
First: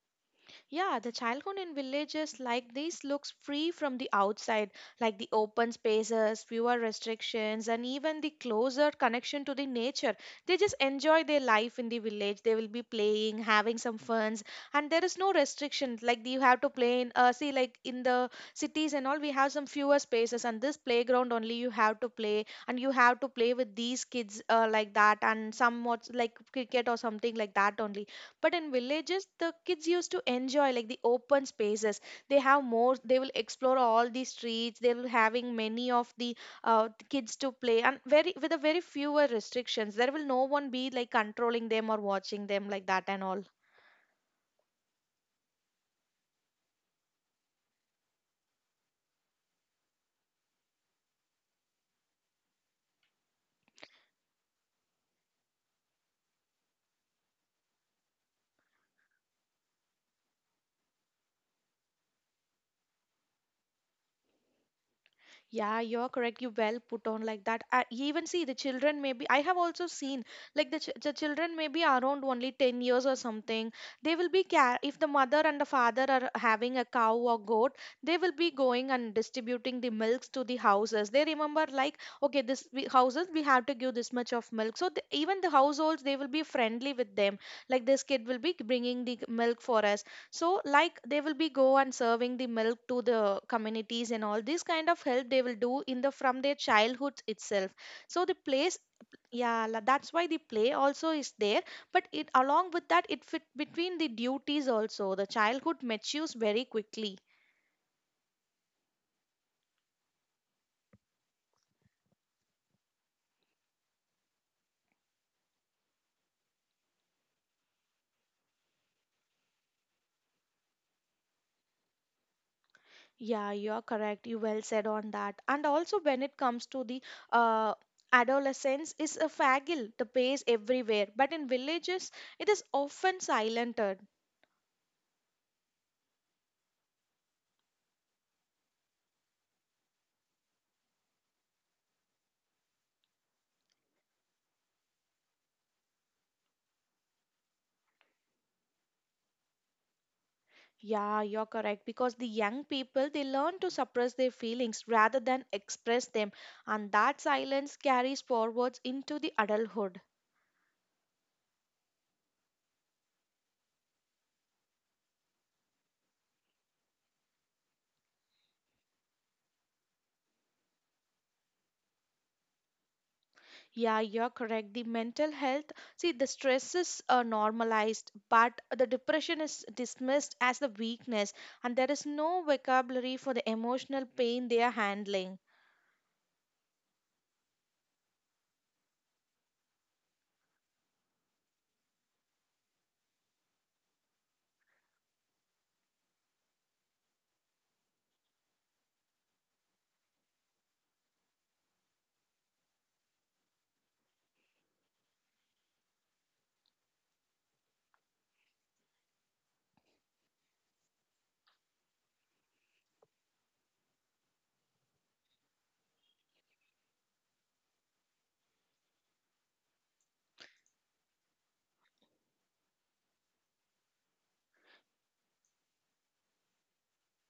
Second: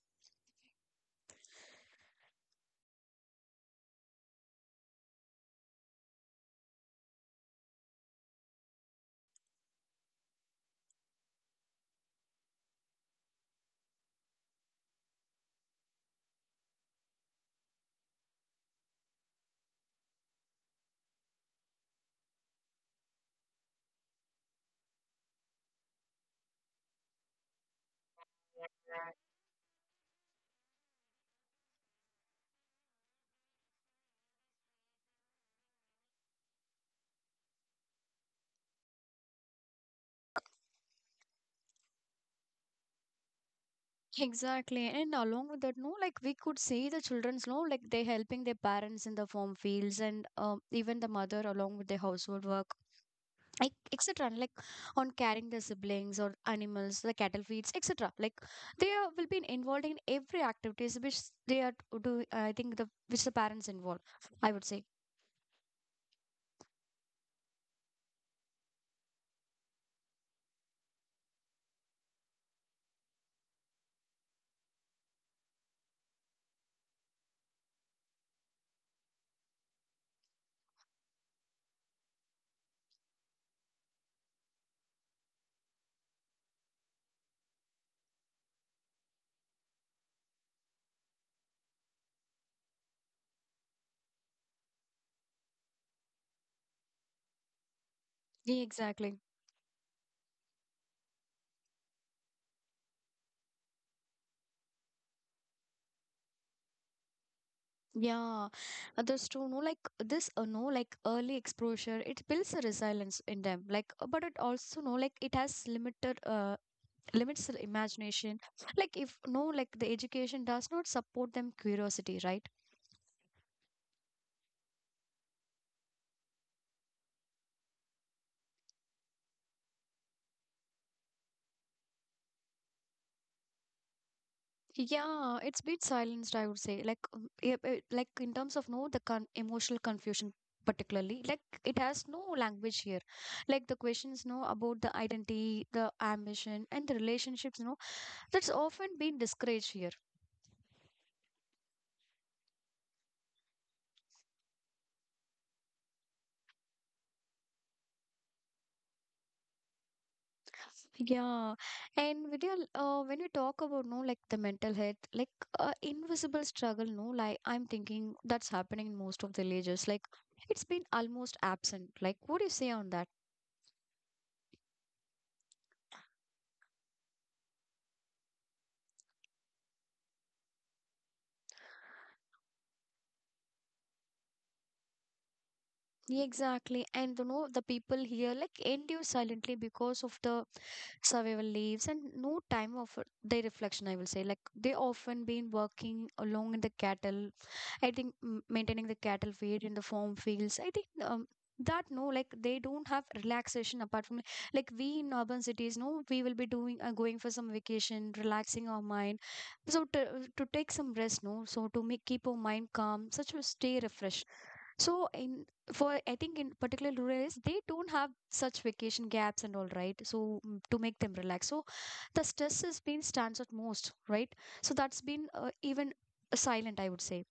B: Yeah, the childhood in villages like this looks free from the outside, like the open spaces, fewer restrictions, and even the closer connection to the nature. They just enjoy their life in the village. They will be playing, having some funs, and there is no restriction. Like you have to play in, see, like in the cities and all, we have some fewer spaces, and this playground only you have to play, and you have to play with these kids like that, and somewhat like cricket or something like that only, but in villages the kids used to enjoy like the open spaces. They have more, they will explore all the streets. They will having many of the kids to play and very with a very fewer restrictions. There will no one be like controlling them or watching them like that and all.
A: Exactly. And along with that, no, like we could see the children's, no, like they helping their parents in the farm fields and even the mother along with the household work, like, etc. And, like on carrying the siblings or animals, the cattle feeds, etc. Like they are, will be involved in every activities which they are do. I think the which the parents involve. I would say.
B: Yeah, you're correct. You well put on like that. You even see the children, maybe I have also seen like the, ch the children maybe around only 10 years or something. They will be care if the mother and the father are having a cow or goat, they will be going and distributing the milks to the houses. They remember like okay, this we, houses we have to give this much of milk. So the, even the households they will be friendly with them. Like this kid will be bringing the milk for us, so like they will be go and serving the milk to the communities and all this kind of help they will do in the from their childhood itself. So the
A: Yeah,
B: place,
A: exactly.
B: yeah, that's why the play also is there, but it along with that it fit between the duties also. The childhood matures very quickly.
A: Yeah, uh, that's true. No, like this, no, like early exposure, it builds a resilience in them. But it also, no, like it has limits the imagination like if no like the education does not support them curiosity, right?
B: Yeah, you are correct. You well said on that. And also when it comes to the uh adolescence is a fagil, the pace everywhere, but in villages it is often silent.
A: Yeah, it's has been silenced, I would say, like like in terms of no the emotional confusion particularly, like it has no language here, like the questions no about the identity, the ambition, and the relationships, no. That's often been discouraged here.
B: Yeah, you're correct. Because the young people, they learn to suppress their feelings rather than express them. And that silence carries forwards into the adulthood.
A: Yeah, and Vidya, when we talk about no like the mental health, like invisible struggle, no, like I'm thinking that's happening in most of the villages. Like it's been almost absent. Like what do you say on that?
B: Yeah, you're correct. The mental health, see, the stress is normalized, but the depression is dismissed as the weakness. And there is no vocabulary for the emotional pain they are handling.
A: Yeah, exactly. And you know the people here like endure silently because of the survival leaves and no time of their reflection, I will say. Like they often been working along in the cattle, I think maintaining the cattle feed in the farm fields. I think that no like they don't have relaxation apart from, like we in urban cities, no, we will be doing going for some vacation, relaxing our mind, so to take some rest, no, so to make keep our mind calm such a stay refreshed. So in for I think in particular rural areas, they don't have such vacation gaps and all, right? So to make them relax, so the stress has been stands out most, right? So that's been even silent, I would say.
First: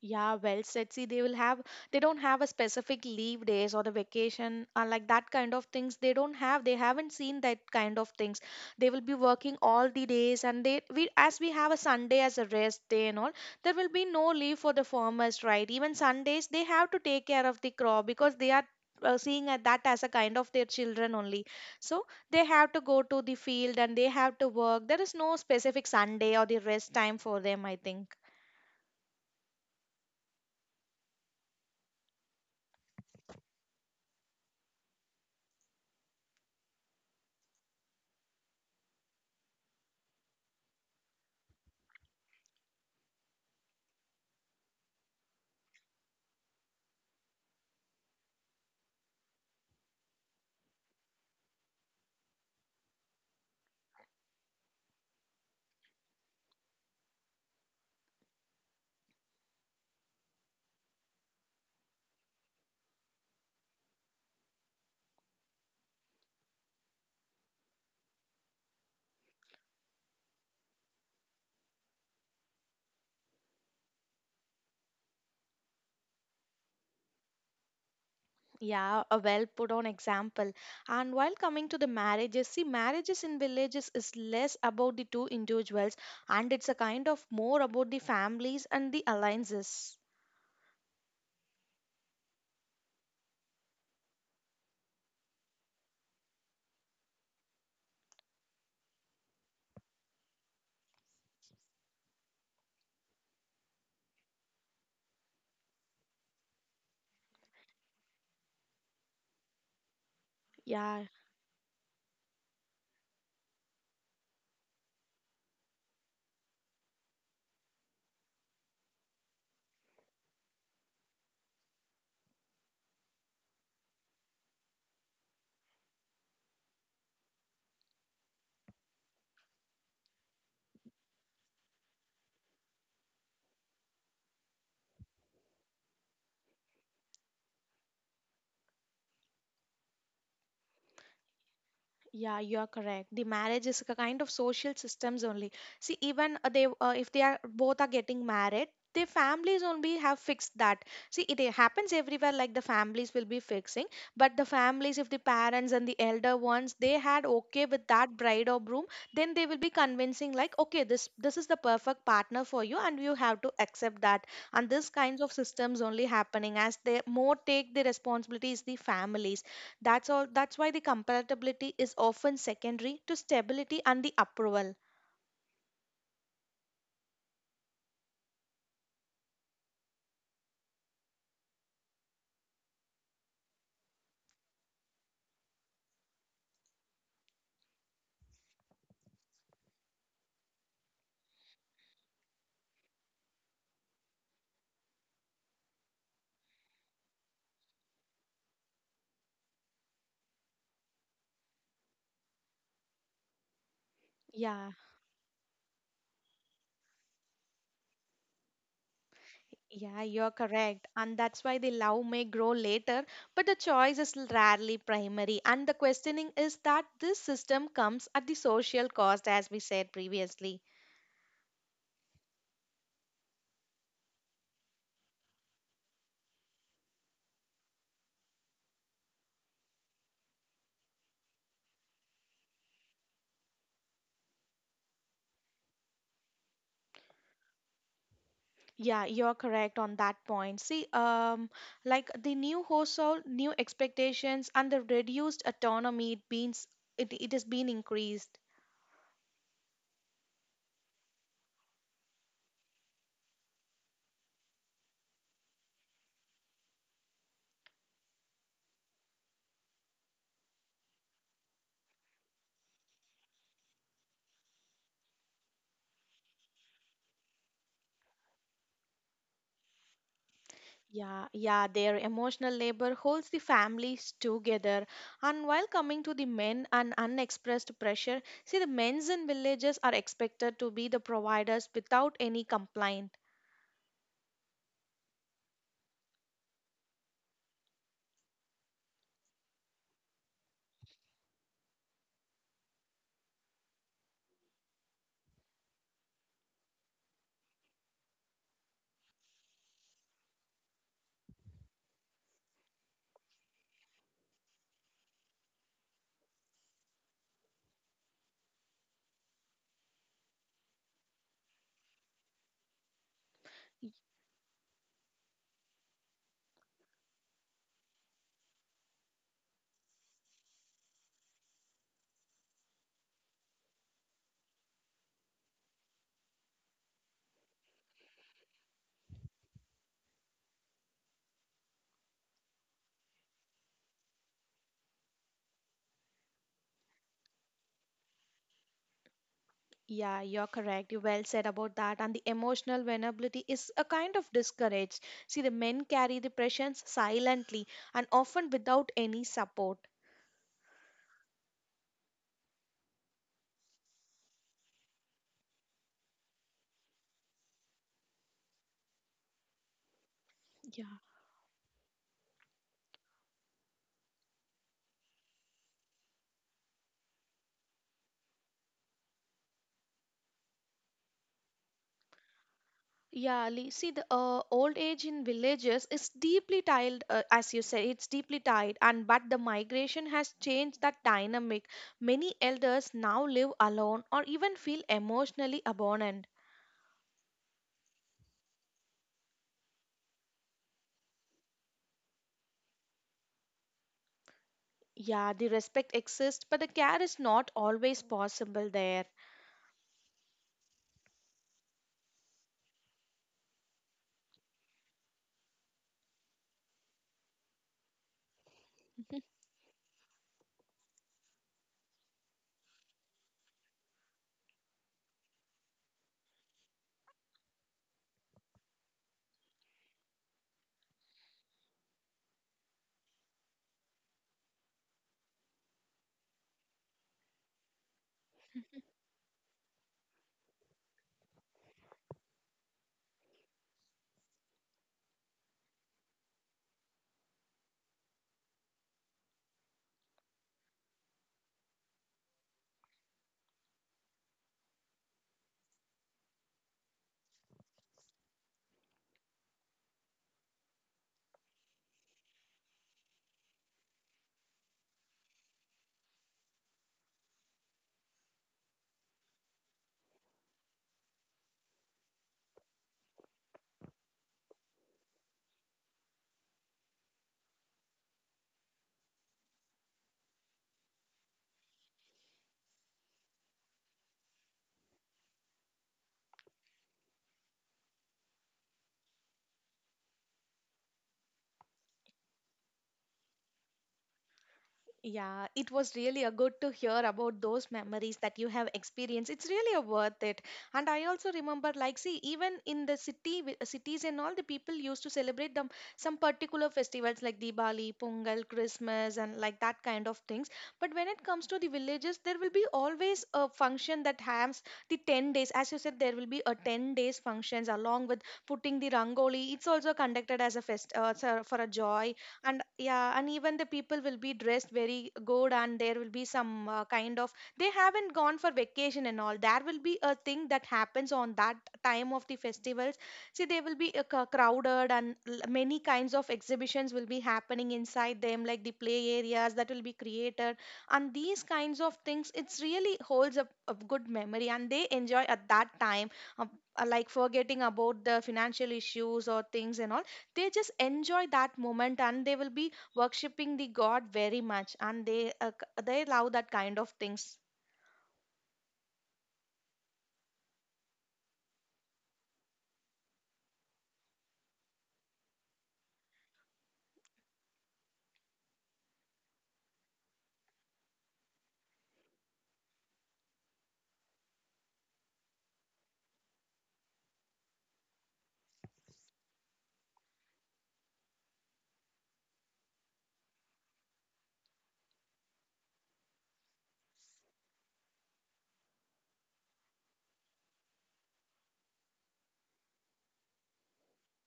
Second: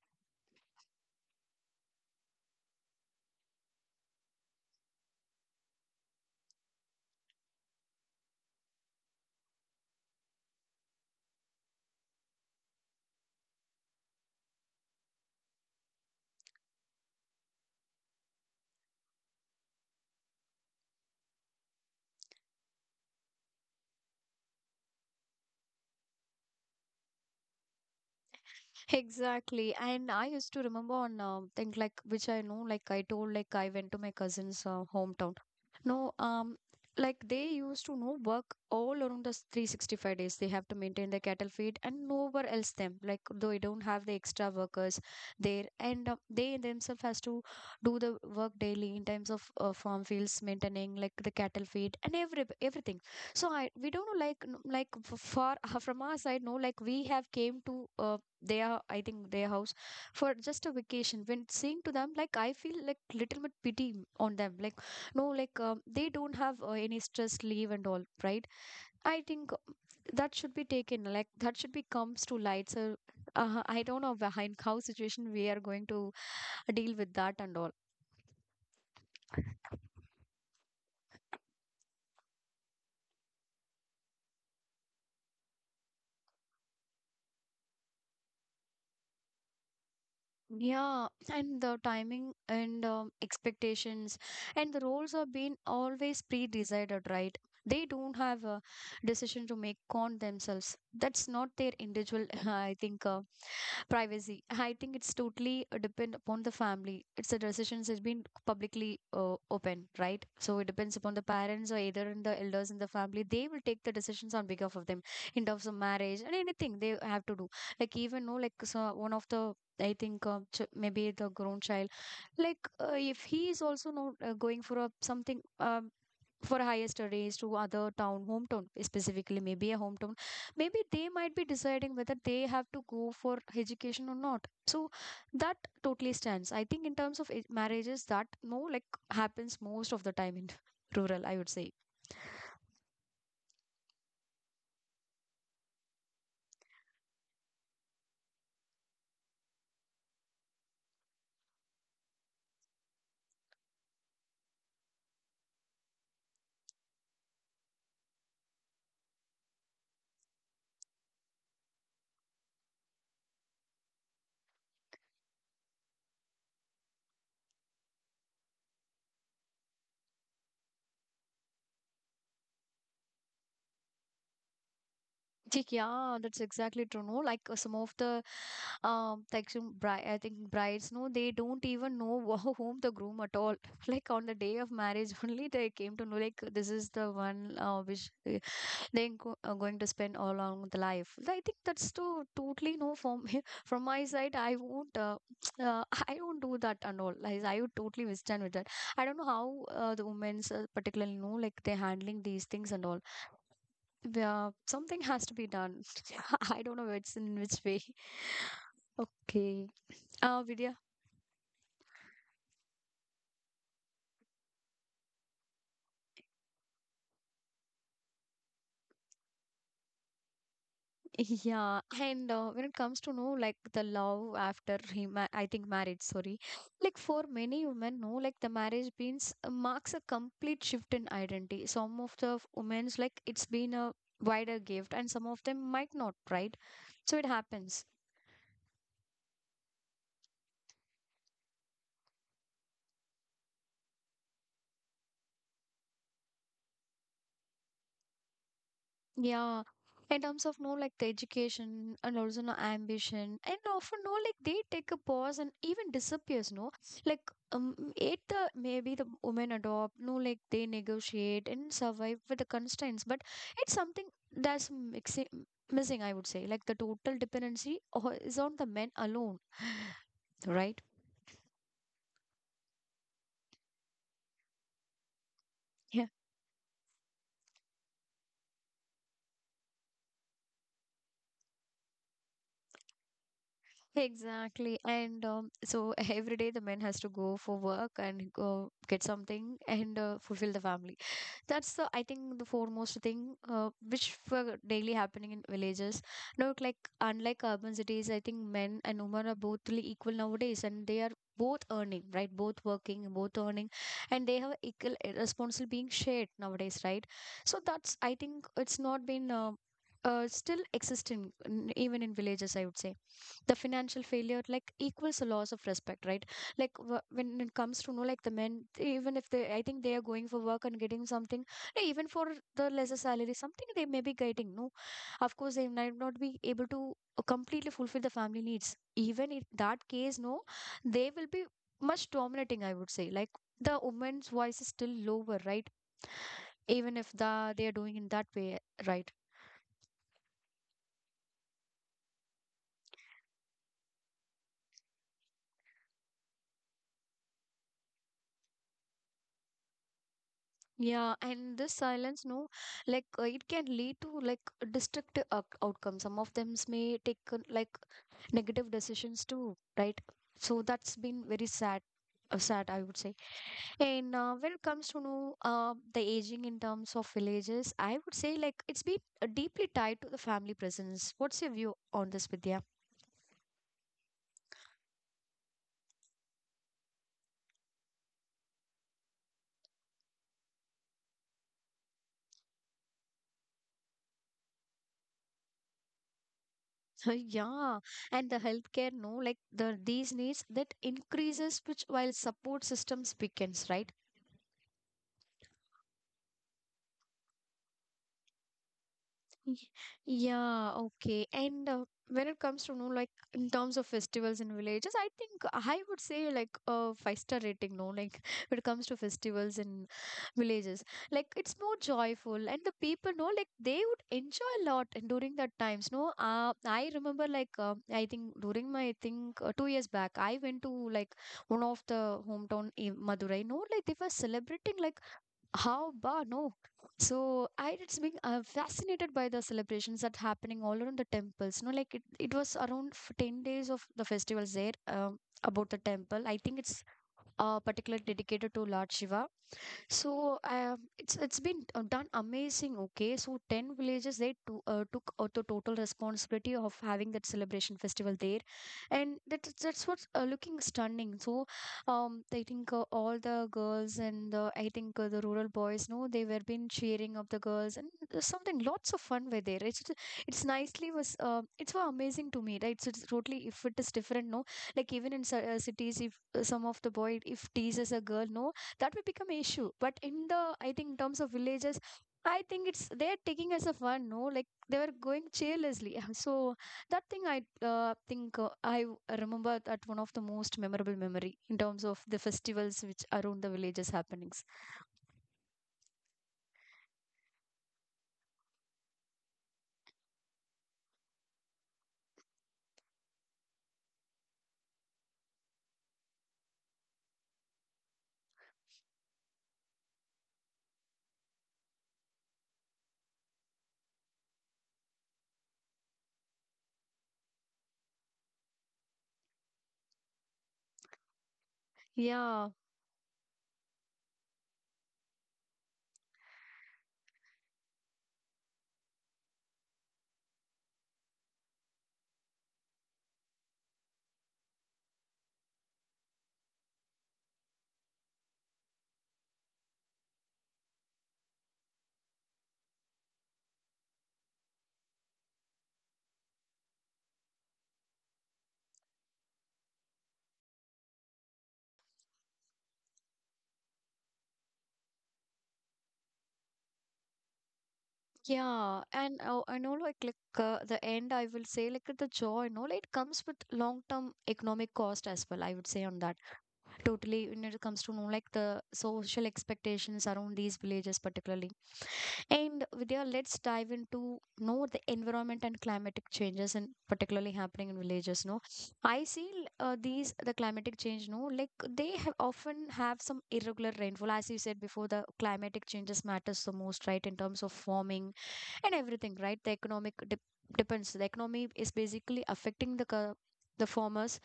B: Yeah, well said. See, they will have, they don't have a specific leave days or the vacation, like that kind of things. They don't have, they haven't seen that kind of things. They will be working all the days, and they, we, as we have a Sunday as a rest day and all, there will be no leave for the farmers, right? Even Sundays, they have to take care of the crop because they are. Seeing at that as a kind of their children only, so they have to go to the field and they have to work. There is no specific Sunday or the rest time for them, I think.
A: Exactly. And I used to remember on thing like which I know, like I told, like I went to my cousin's hometown. No, like they used to know work all around the 365 days. They have to maintain the cattle feed and nowhere else them. Like they don't have the extra workers there, and they themselves has to do the work daily in terms of farm fields, maintaining like the cattle feed and everything. So I we don't know like like far from our side. No, like we have came to. Their I think their house for just a vacation, when saying to them like I feel like little bit pity on them, like no like they don't have any stress leave and all, right? I think that should be taken, like that should be comes to light. So I don't know behind how situation we are going to deal with that and all.
B: Yeah, a well put on example. And while coming to the marriages, see, marriages in villages is less about the two individuals and it's a kind of more about the families and the alliances.
A: Yeah, and the timing and expectations and the roles are being always pre-decided, right? They don't have a decision to make on themselves. That's not their individual, I think, privacy. I think it's totally depend upon the family. It's a decisions has been publicly open, right? So it depends
B: Yeah.
A: upon the parents or either in the elders in the family, they will take the decisions on behalf of them in terms of marriage and anything they have to do. Like even no, like so one of the I think maybe the grown child, like if he is also not going for a something for higher studies to other town hometown specifically, maybe a hometown, maybe they might be deciding whether they have to go for education or not. So that totally stands, I think, in terms of marriages that no like happens most of the time in rural, I would say.
B: Yeah, you are correct. The marriage is a kind of social systems only. See, even they if they are both are getting married, their families only have fixed that. See, it happens everywhere. Like the families will be fixing, but the families, if the parents and the elder ones, they had okay with that bride or groom, then they will be convincing like, okay, this is the perfect partner for you, and you have to accept that. And this kinds of systems only happening as they more take the responsibility is the families. That's all. That's why the compatibility is often secondary to stability and the approval.
A: Chick, yeah, that's exactly true. No, like some of the like some I think brides, no, they don't even know whom the groom at all. Like on the day of marriage, only they came to know. Like this is the one which they go, are going to spend all along the life. Well, I think that's too totally no from from my side. I won't. I don't do that and all. Like I would totally withstand with that. I don't know how the women's particularly know like they're handling these things and all. Yeah,
B: Yeah,
A: something has to be done. I don't know it's in which way. Okay.
B: yeah, you're
A: Vidya.
B: correct. And that's why the love may grow later, but the choice is rarely primary. And the questioning is that this system comes at the social cost, as we said previously.
A: Yeah, and when it comes to know like the love after he ma I think marriage, sorry, like for many women, no, like the marriage means marks a complete shift in identity. Some of the women's like it's been a wider gift, and some of them might not, right? So it happens.
B: Yeah, you're correct on that point. See, like the new household, new expectations, and the reduced autonomy, it means it has been increased.
A: Yeah, in terms of no like the education and also no ambition and often no like they take a pause and even disappears, no, like it the maybe the women adopt no like they negotiate and survive with the constraints, but it's something that's missing, I would say. Like the total dependency is on the men alone, right.
B: Yeah, yeah, their emotional labor holds the families together. And while coming
A: Yeah,
B: to the men and unexpressed pressure, see, the men's in villages are expected to be the providers without any complaint.
A: exactly. And so every day the men has to go for work and go get something and fulfill the family. That's the I think the foremost thing which were daily happening in villages, not like unlike urban cities. I think men and women are both really equal nowadays, and they are both earning, right? Both working, both earning, and they have equal responsibility being shared nowadays, right? So that's I think it's not been still existing even in villages, I would say. The
B: Y-
A: financial failure like equals a loss of respect, right? Like when it comes to know like the men, they- even if they I think they are going for work and getting something, even for the lesser salary something they may be getting, no, of course they might not be able to completely fulfill the family needs. Even in that case, no, they will be much dominating, I would say. Like the woman's voice is still lower, right, even if the they are doing in that way, right?
B: Yeah, you're correct. You well said about that. And the emotional vulnerability is a kind of discouraged. See, the men carry the pressures silently and often without any support.
A: Yeah, and this silence, no, like it can lead to like destructive outcomes. Some of them may take like negative decisions too, right? So
B: Yeah.
A: that's been very sad, sad, I would say. And when it comes to know the aging in terms of villages, I would say like it's been deeply tied to the family presence. What's your view on this, Vidya?
B: Yeah, see, the old age in villages is deeply tied, as you say, it's deeply tied, and but the migration has changed that dynamic. Many elders now live alone or even feel emotionally abandoned.
A: Yeah, and the healthcare, no, like the these needs that increases which while support systems weakens, right?
B: Yeah, the respect exists, but the care is not always possible there.
A: Y- Yeah, okay. And When it comes to, no, like in terms of festivals in villages, I think I would say like a five-star rating, no, like when it comes to festivals in villages. Like it's more joyful and the people know like they would enjoy a lot and during that times, no. I remember like I think during my. I think 2 years back, I went to like one of the hometown in Madurai, no, like they were celebrating like how ba no. So I it's being fascinated by the celebrations that happening all around the temples. No, like it was around 10 days of the festivals there about the temple. I think it's particularly dedicated to Lord Shiva. So it's been done amazing. Okay, so 10 villages they took out the total responsibility of having that celebration festival there, and that's what's looking stunning. So I think all the girls and the. I think the rural boys no they were been cheering of the girls and there's something lots of fun were there it's nicely was it's were amazing to me, right? So it's totally if it is different no, like even in cities if some of the boy if teases a girl no that will become an issue but in the. I think in terms of villages I think it's they're taking as a fun, no? Like they were going cheerlessly. So that thing I think remember that one of the most memorable memory in terms of the festivals which around the villages happenings
B: Yeah, it was really a good to hear about those memories that you have experienced. It's really a worth it. And I also remember, like, see, even in the city, cities and all, the people used to celebrate them some particular festivals like Diwali, Pongal, Christmas, and like that kind of things. But when it comes to the villages, there will be always a function that has the 10 days. As you said, there will be a 10 days functions along with putting the rangoli. It's also conducted as a fest for a joy
A: yeah.
B: and yeah, and even the people will be dressed very good, and there will be some kind of they haven't gone for vacation and all. There will be a thing that happens on that time of the festivals. See, they will be crowded and many kinds of exhibitions will be happening inside them, like the play areas that will be created and these kinds of things. It's really holds a good memory and they enjoy at that time, uh, like forgetting about the financial issues or things and all. They just enjoy that moment and they will be worshipping the god very much, and they they love that kind of things.
A: And all like, the end I will say like the joy no, like it comes with long term economic cost as well I would say on that totally when it comes to know like the social expectations around these villages particularly. And Vidya, let's dive into know the environment and climatic changes, and particularly happening in villages. No, I see these the climatic change. No, like they have often have some irregular rainfall, as you said before. The climatic changes matters the most, right, in terms of farming and everything, right? The economic dep depends. The economy is basically affecting the the farmers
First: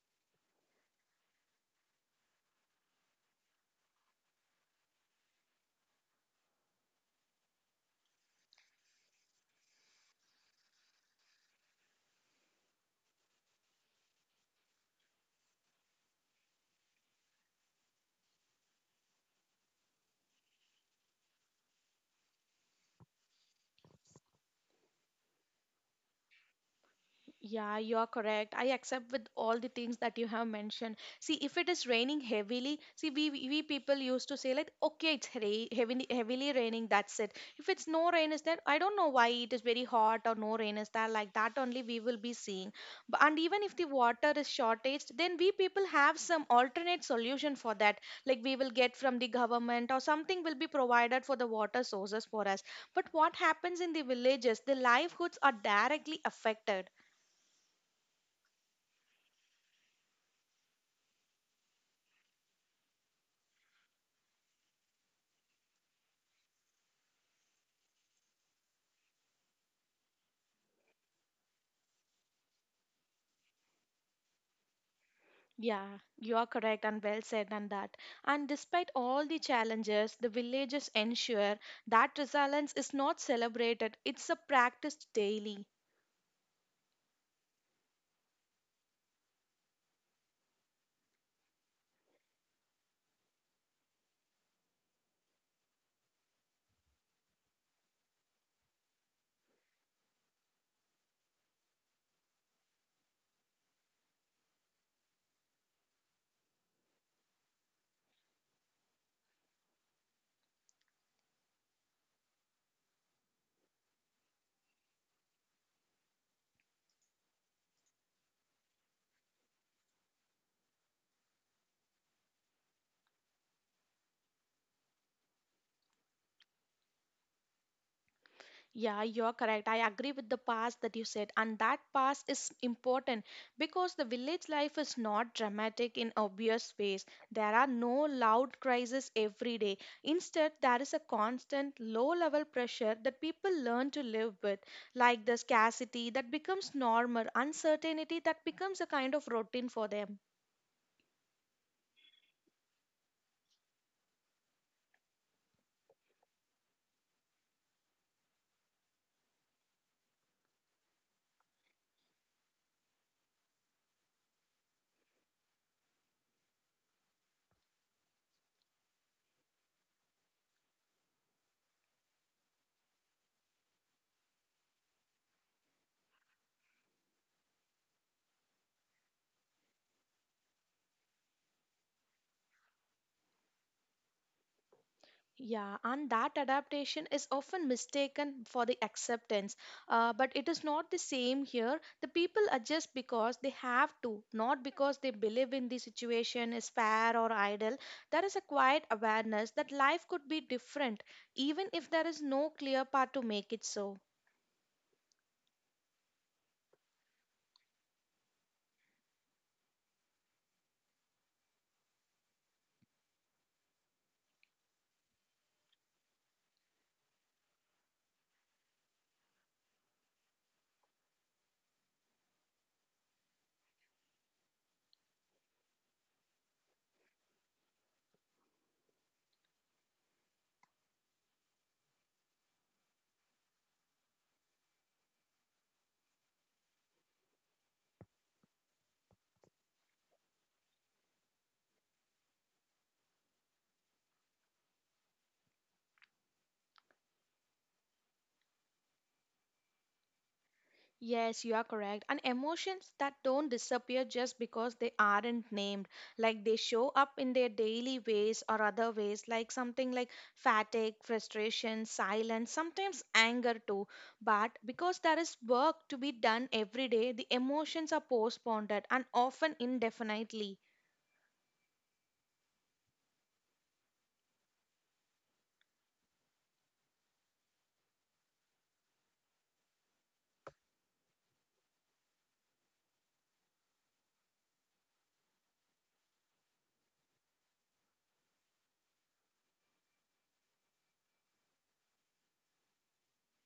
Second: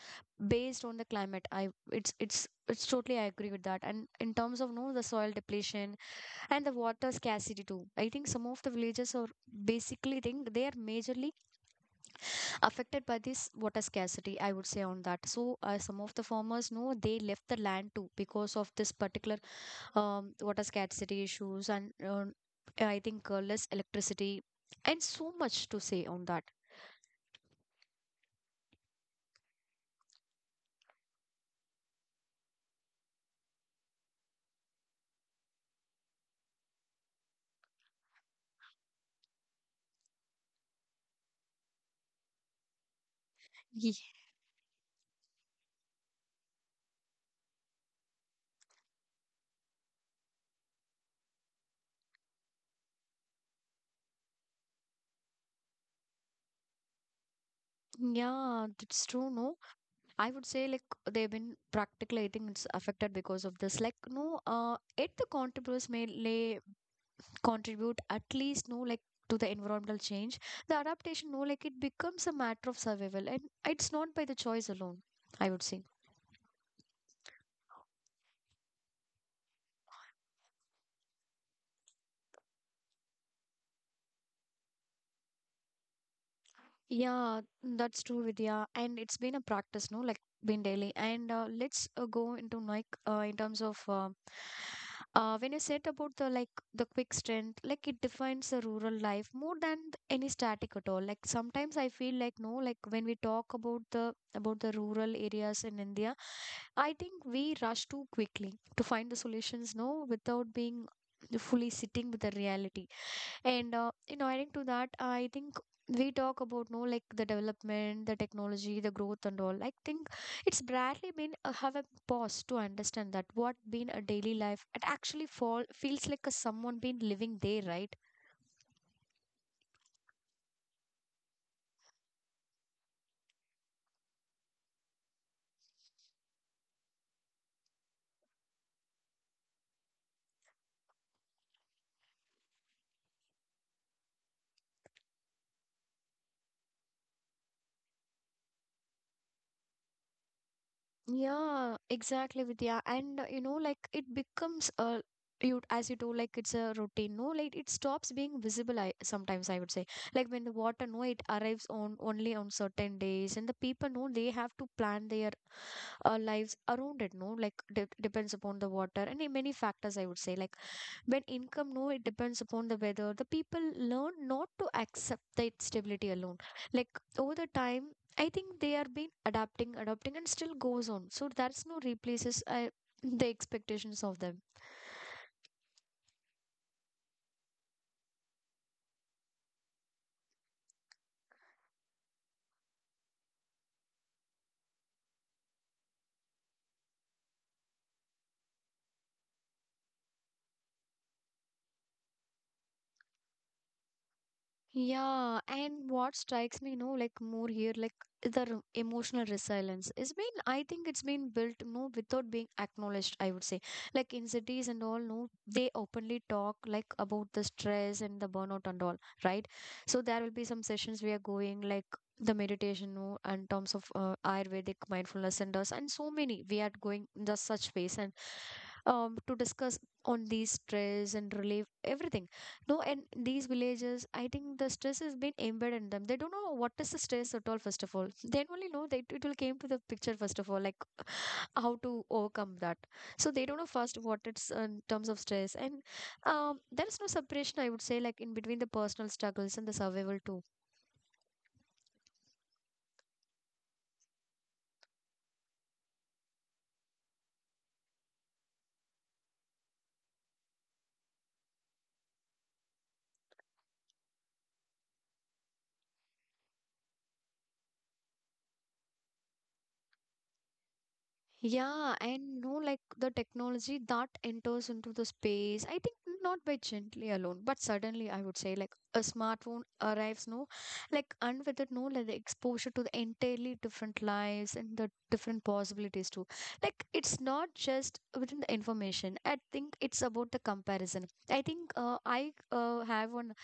A: based on the climate. I it's totally I agree with that. And in terms of no the soil depletion and the water scarcity too, I think some of the villages are basically think they are majorly affected by this water scarcity I would say on that. So some of the farmers know they left the land too because of this particular water scarcity issues and I think less electricity and so much to say on that.
B: Yeah, you are correct. I accept with all the things that you have mentioned. See, if it is raining heavily, see, we people used to say like, okay, it's heavily heavily raining. That's it. If it's no rain is there, I don't know why it is very hot or no rain is there. Like that only we will be seeing. But and even if the
A: Ye-
B: water is shortaged, then we people have some alternate solution for that. Like we will get from the government or something will be provided for the water sources for us. But what happens in the villages? The livelihoods are directly affected.
A: yeah, that's true, no. I would say like they've been practically I think it's affected because of this like no it the contributors may lay contribute at least no, like to the environmental change the adaptation no, like it becomes a matter of survival and it's not by the choice alone I would say.
B: Yeah, you are correct and well said on that. And despite all the challenges, the villages ensure that resilience is not celebrated, it's a practiced daily.
A: Yeah, that's true, Vidya. And it's been a practice, no? Like, been daily. And let's go into like in terms of when you said about the like the quick strength, like it defines the rural life more than any static at all. Like sometimes I feel like no, like when we talk about the rural areas in India, I think we rush too quickly to find the solutions, no, without being fully sitting with the reality and you know, adding to that, I think we talk about no like the development, the technology, the growth and all. I think it's barely been have a pause to understand that what been a daily life it actually fall feels like a someone been living there, right?
B: Yeah, you're correct. I agree with the past that you said, and that past is important because the village life is not dramatic in obvious ways. There are no loud crises every day. Instead, there is a constant low level pressure that people learn to live with, like the scarcity that becomes normal, uncertainty that becomes a kind of routine for them.
A: Yeah, exactly, Vidya. And you know, like it becomes a you as you do like it's a routine. No, like it stops being visible. I sometimes I would say like when the water no, it arrives on only on certain days, and the people know they have to plan their lives around it. No, like de depends upon the water and in many factors. I would say like when income no, it depends upon the weather. The people learn not to accept that stability alone. Like over the time. I think they are been adapting, and still goes on. So that's no replaces the expectations of them.
B: Yeah, and that adaptation is often mistaken for the acceptance. But it is not the same here. The people adjust because they have to, not because they believe in the situation is fair or idle. There is a quiet awareness that life could be different, even if there is no clear path to make it so.
A: Yeah, and what strikes me, you know, like more here, like the emotional resilience. It's been, I think it's been built, you know, without being acknowledged, I would say. Like in cities and all, no, they openly talk like about the stress and the burnout and all, right? So there will be some sessions we are going like the meditation, no, and terms of Ayurvedic mindfulness centers and so many we are going in just such ways and to discuss on these stress and relief everything no, and these villages, I think the stress has been embedded in them. They don't know what is the stress at all, first of all. They only know that it will came to the picture, first of all, like how to overcome that. So they don't know first what it's in terms of stress. And there is no separation, I would say, like in between the personal struggles and the survival too.
B: Yes, you are correct. And emotions that don't disappear just because they aren't named, like they show up in their daily ways or other ways, like something like fatigue, frustration, silence, sometimes anger too. But because there is work to be done every day, the emotions are postponed and often indefinitely.
A: Yeah, and no, like the technology that enters into the space, I think not by gently alone, but suddenly I would say like a smartphone arrives, no, like and with it, no, like the exposure to the entirely different lives and the different possibilities too. Like it's not just within the information. I think it's about the comparison. I think I have one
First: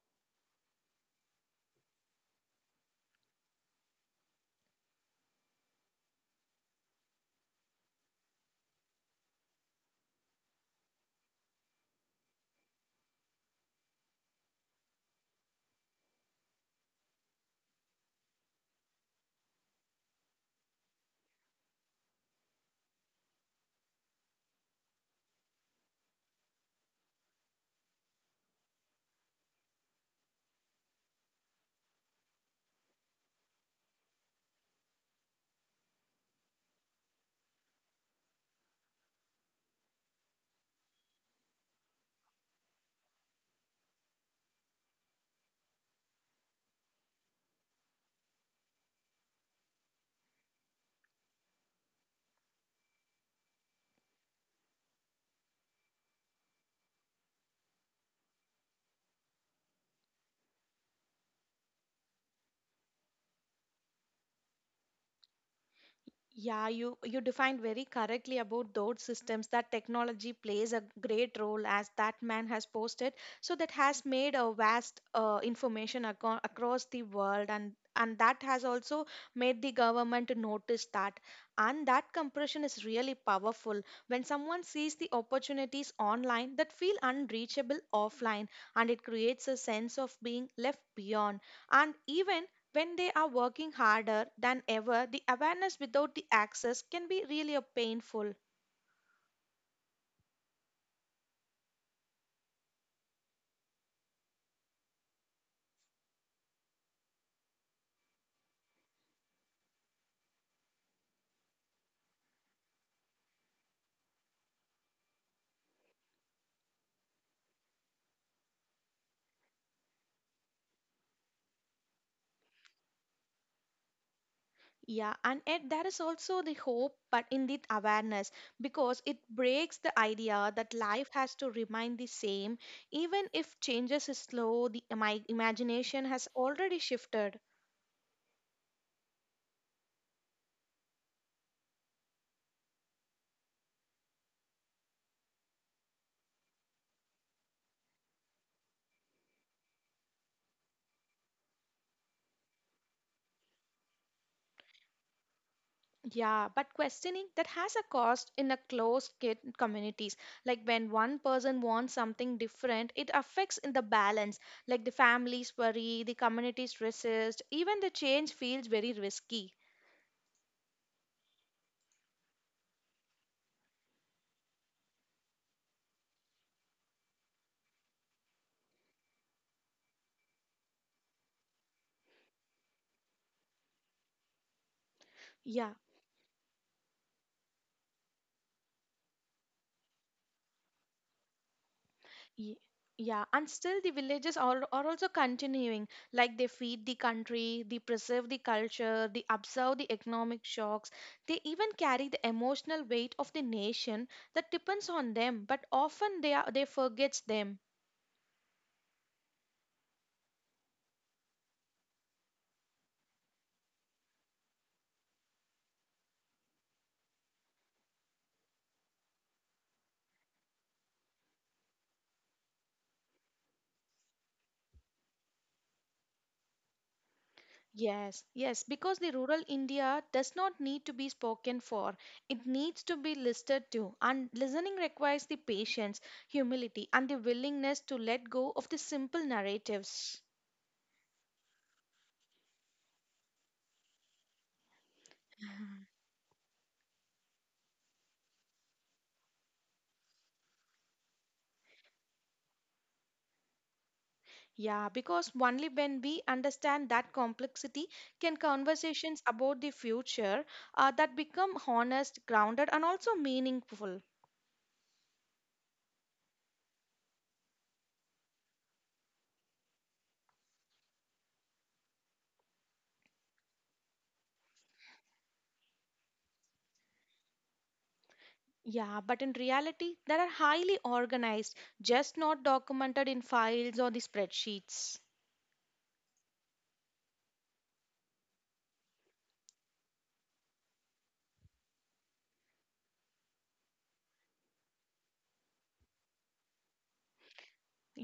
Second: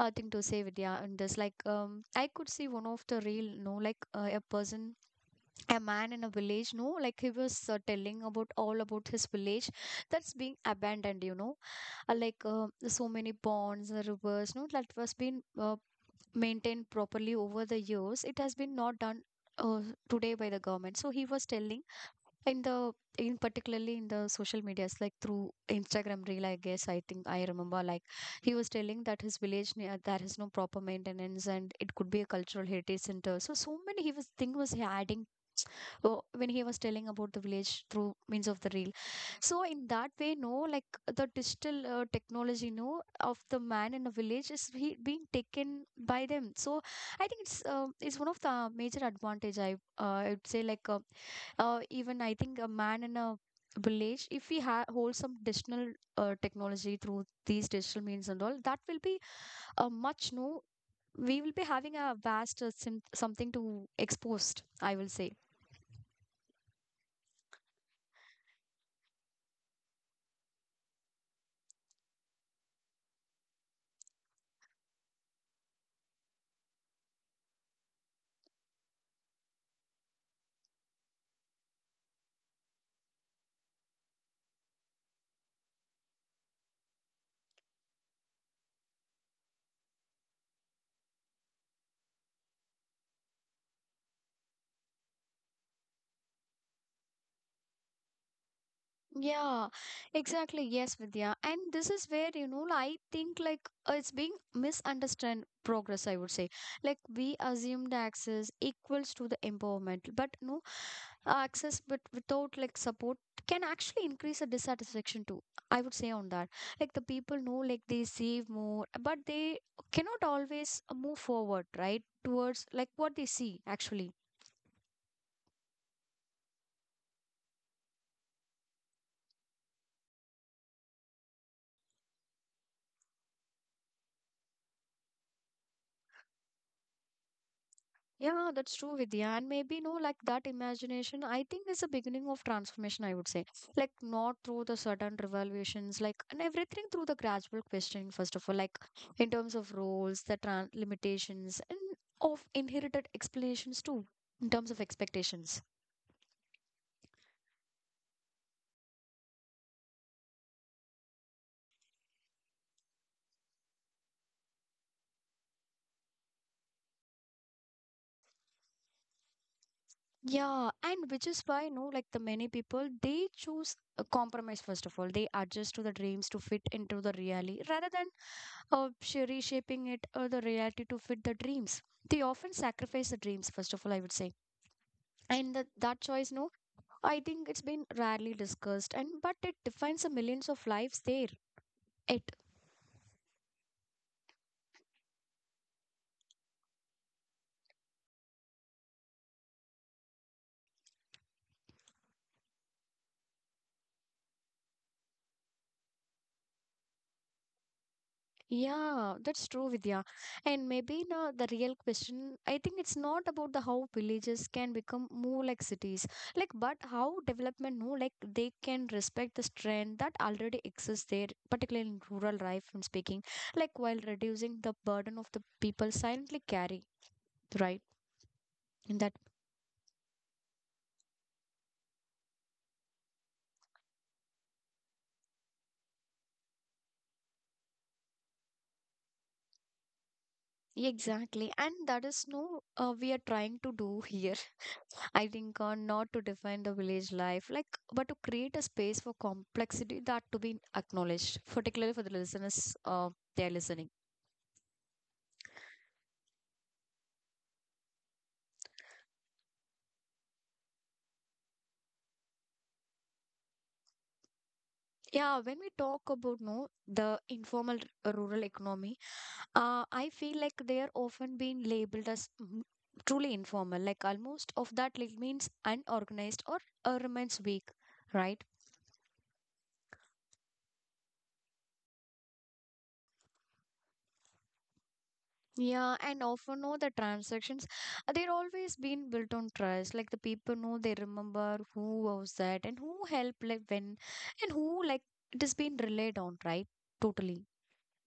A: thing to say with yeah, and this like I could see one of the real, no, like a man in a village no, like he was telling about all about his village that's being abandoned, you know, so many ponds the rivers no that was been maintained properly over the years it has been not done uh, today by the government. So he was telling in the in particularly in the social medias like through Instagram reel, I guess. I think I remember like he was telling that his village near there is no proper maintenance and it could be a cultural heritage center, so so many he was thing was adding oh, when he was telling about the village through means of the reel. So in that way no, like the digital technology no of the man in a village is he being taken by them. So I think it's one of the major advantage I would say like even I think a man in a village if we hold some digital technology through these digital means and all that will be a much no we will be having a vast something to exposed I will say.
B: Yeah, you defined very correctly about those systems that technology plays a great role as that man has posted. So that has made a vast information across the world, and that has also made the government to notice that, and that compression is really powerful when someone sees the opportunities online that feel unreachable offline, and it creates a sense of being left beyond. And even when they are working harder than ever, the awareness without the access can be really a painful.
A: Yeah, exactly. Yes, Vidya. And this is where, you know, I think like it's being misunderstood progress, I would say. Like we assumed access equals to the empowerment, but no, access but without like support can actually increase the dissatisfaction too. I would say on that. Like the people know like they save more, but they cannot always move forward, right? Towards like what they see actually.
B: Yeah, and yet there is also the hope, but in the awareness, because it breaks the idea that life has to remain the same, even if changes is slow. The my imagination has already shifted.
A: Yeah, that's true, Vidya. And maybe, no, like that imagination, I think is the beginning of transformation, I would say. Like, not through the sudden revelations, like, and everything through the gradual questioning, first of all, like, in terms of roles, the tran limitations, and of inherited explanations, too, in terms of expectations.
B: Yeah, but questioning that has a cost in a closed kit communities. Like when one person wants something different, it affects in the balance. Like the families worry, the communities resist, even the change feels very risky.
A: Yeah, and which is why, no, like, the many people, they choose a compromise, first of all. They adjust to the dreams to fit into the reality rather than reshaping it or the reality to fit the dreams. They often sacrifice the dreams, first of all, I would say. And that,
B: Yeah.
A: that choice, no, I think it's been rarely discussed, and but it defines the millions of lives there. It
B: ye- Yeah, and still the villages are also continuing. Like they feed the country, they preserve the culture, they observe the economic shocks, they even carry the emotional weight of the nation that depends on them, but often they forgets them.
A: Yeah, that's true, Vidya. And maybe now the real question, I think it's not about the how villages can become more like cities, like but how development, no, like they can respect the strength that already exists there, particularly in rural life. I'm speaking, like while reducing the burden of the people silently carry, right?
B: Yes, yes,
A: In
B: because the
A: that
B: rural India does not need to be spoken for. It needs to be listed to. And listening requires the patience, humility, and the willingness to let go of the simple narratives.
A: exactly, and that is no, we are trying to do here. I think not to define the village life, like, but to create a space for complexity that to be acknowledged, particularly for the listeners, they're listening.
B: Yeah, because only when we understand that complexity can conversations about the future that become honest, grounded, and also meaningful.
A: Yeah, when we talk about no the informal rural economy, I feel like they are often being labeled as truly informal, like almost of that like means unorganized or remains weak, right?
B: Yeah, but in reality, they are highly organized, just not documented in files or the spreadsheets.
A: Yeah, and often know the transactions, they're always been built on trust. Like the people know they remember who was that and who helped, like when, and who like it has been relied on, right? Totally.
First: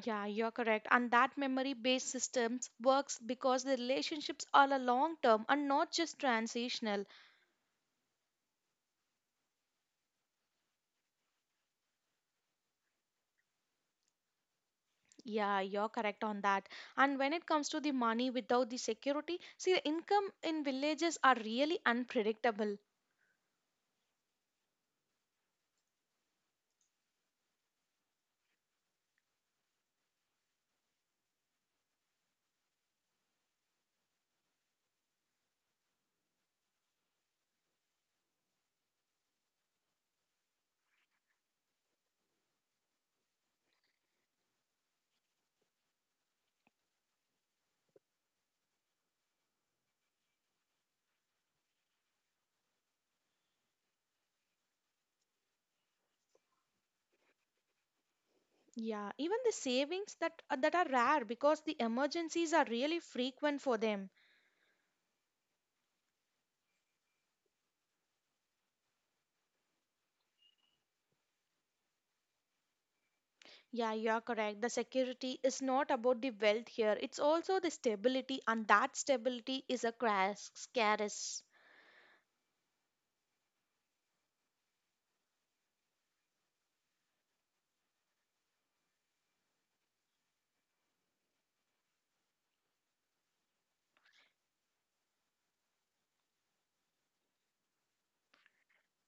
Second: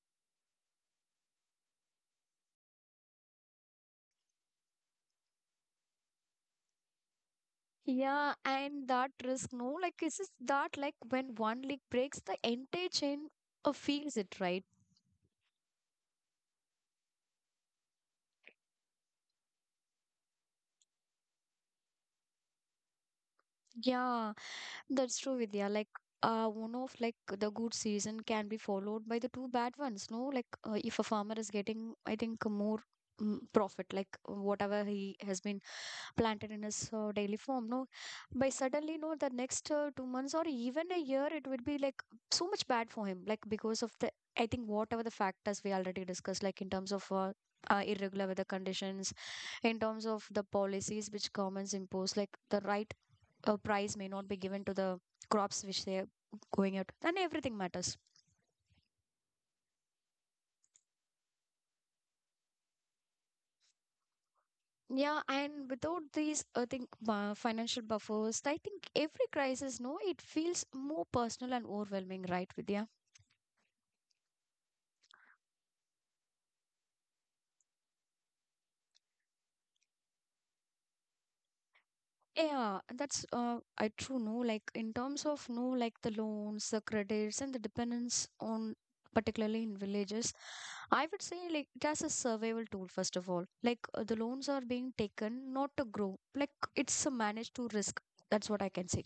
B: Yeah, you're correct. And that memory based systems works because the relationships are a long term and not just transitional.
A: Yeah, and that risk, no, like it's just that like when one leg breaks, the entire chain feels it, right?
B: Yeah, you're correct on that. And when it comes to the money without the security, see, the income in villages are really unpredictable.
A: Yeah, that's true, Vidya. Like, one of like the good season can be followed by the two bad ones. No, like if a farmer is getting, I think, more profit, like whatever he has been planted in his daily form. No, by suddenly, no, the next 2 months or even a year, it would be like so much bad for him. Like because of the, I think, whatever the factors we already discussed, like in terms of. Irregular weather conditions in terms of the policies which governments impose like the right a prize may not be given to the crops which they're going out and everything matters.
B: Yeah, even the savings that are rare because the emergencies are really frequent for them.
A: Yeah, and without these, I think, financial buffers, I think every crisis, no, it feels more personal and overwhelming, right, Vidya?
B: Yeah, you're correct. The security is not about the wealth here. It's also the stability, and that stability is a crash, scarce.
A: Yeah, that's I true, no, like in terms of no like the loans, the credits, and the dependence on, particularly in villages, I would say like it has a survival tool. First of all, like the loans are being taken not to grow, like it's a managed to risk. That's what I can say.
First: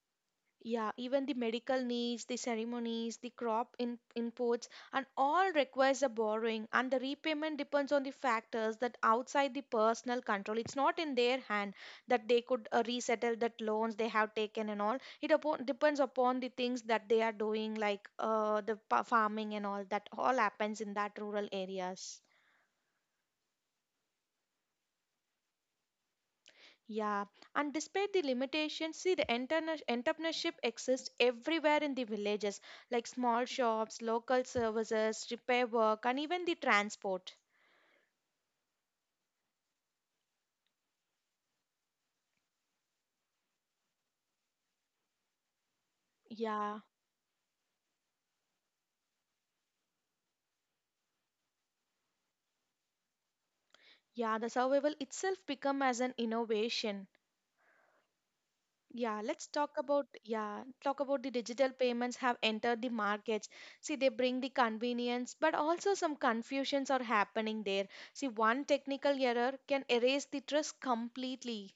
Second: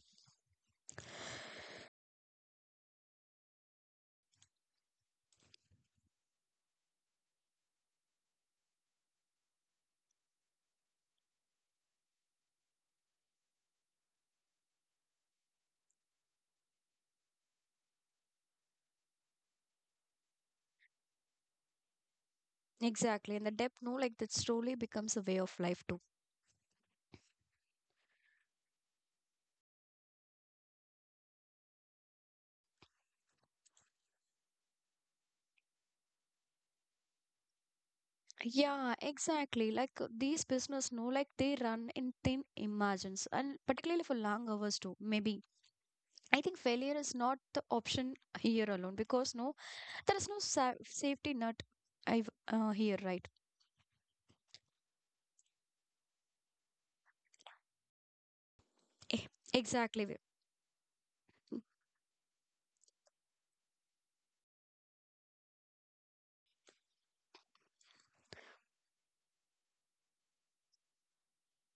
B: Yeah, even the medical needs, the ceremonies, inputs, and all requires a borrowing, and the repayment depends on the factors that outside the personal control. It's not in their hand that they could resettle that loans they have taken and all. Depends upon the things that they are doing, like farming and all. That all happens in that rural areas.
A: Exactly. And the depth, no, like that slowly becomes a way of life too.
B: Yeah, and despite the limitations, see the entrepreneurship exists everywhere in the villages, like small shops, local services, repair work, and even the transport.
A: Yeah, exactly. Like these business, no, like they run in thin margins and particularly for long hours too. Maybe I think
B: Yeah,
A: failure is not the option here alone because no, there is no safety net I've, here, right?
B: yeah, the survival itself become as an innovation. Yeah,
A: Eh,
B: let's talk about
A: exactly.
B: yeah, talk about the digital payments have entered the markets. See, they bring the convenience, but also some confusions are happening there. See, one technical error can erase the trust completely.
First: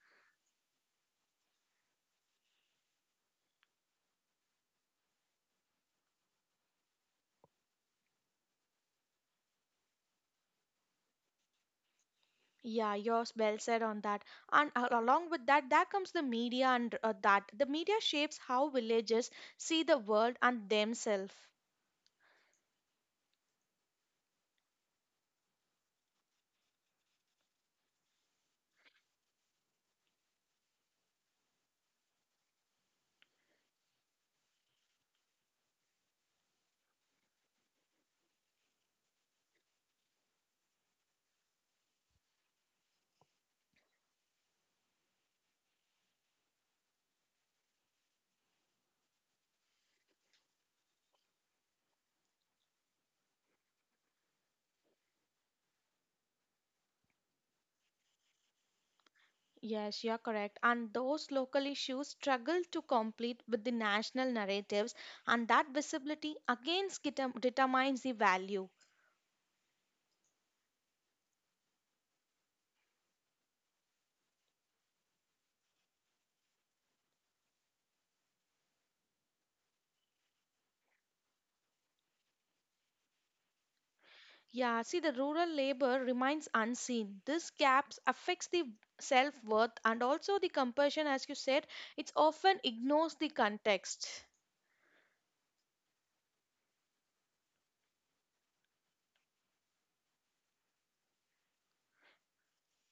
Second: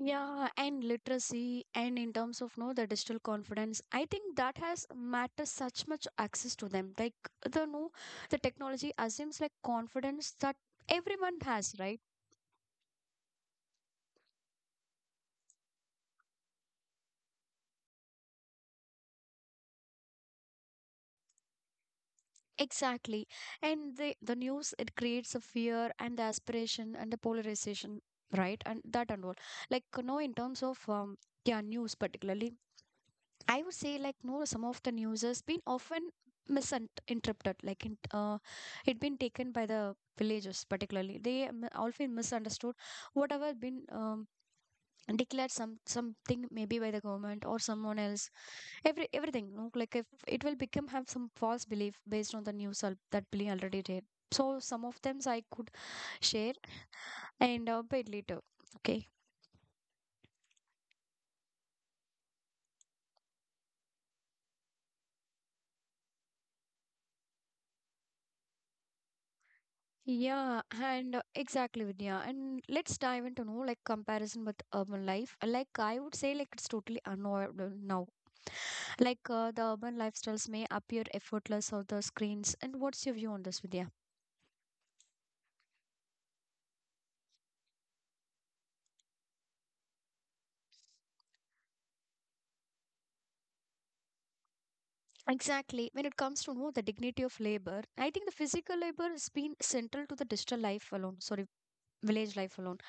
A: Yeah, and literacy, and in terms of no the digital confidence, I think that has matters such much access to them. Like the no, the technology assumes like confidence that everyone has, right?
B: Yeah, you're well said on that. And along with that, there comes the media and that. The media shapes how villages see the world and themselves.
A: Exactly, and the news, it creates a fear and the aspiration and the polarization, right? And that and all. Like no, in terms of yeah, news particularly I would say like no, some of the news has been often misinterpreted, like it been taken by the villagers particularly. They often misunderstood whatever been declared some something maybe by the government or someone else. Everything, no? Like if it will become have some false belief based on the news that Billy already did. So some of them I could share and bit later. Okay.
B: Yes, you're correct. And those local issues struggle to complete with the national narratives, and that visibility again determines the value.
A: Yeah, and exactly, Vidya. And let's dive into no like comparison with urban life. Like I would say, like it's totally unavoidable now. Like the urban lifestyles may appear effortless on the screens. And what's your view on this, Vidya?
B: Yeah, see, the rural labor remains unseen. This gaps affects the self worth and also the compassion, as you said, it's often ignores the context.
A: Exactly. When it comes to know the dignity of labor, I think the physical labor has been central to the digital life alone. Sorry, village life alone.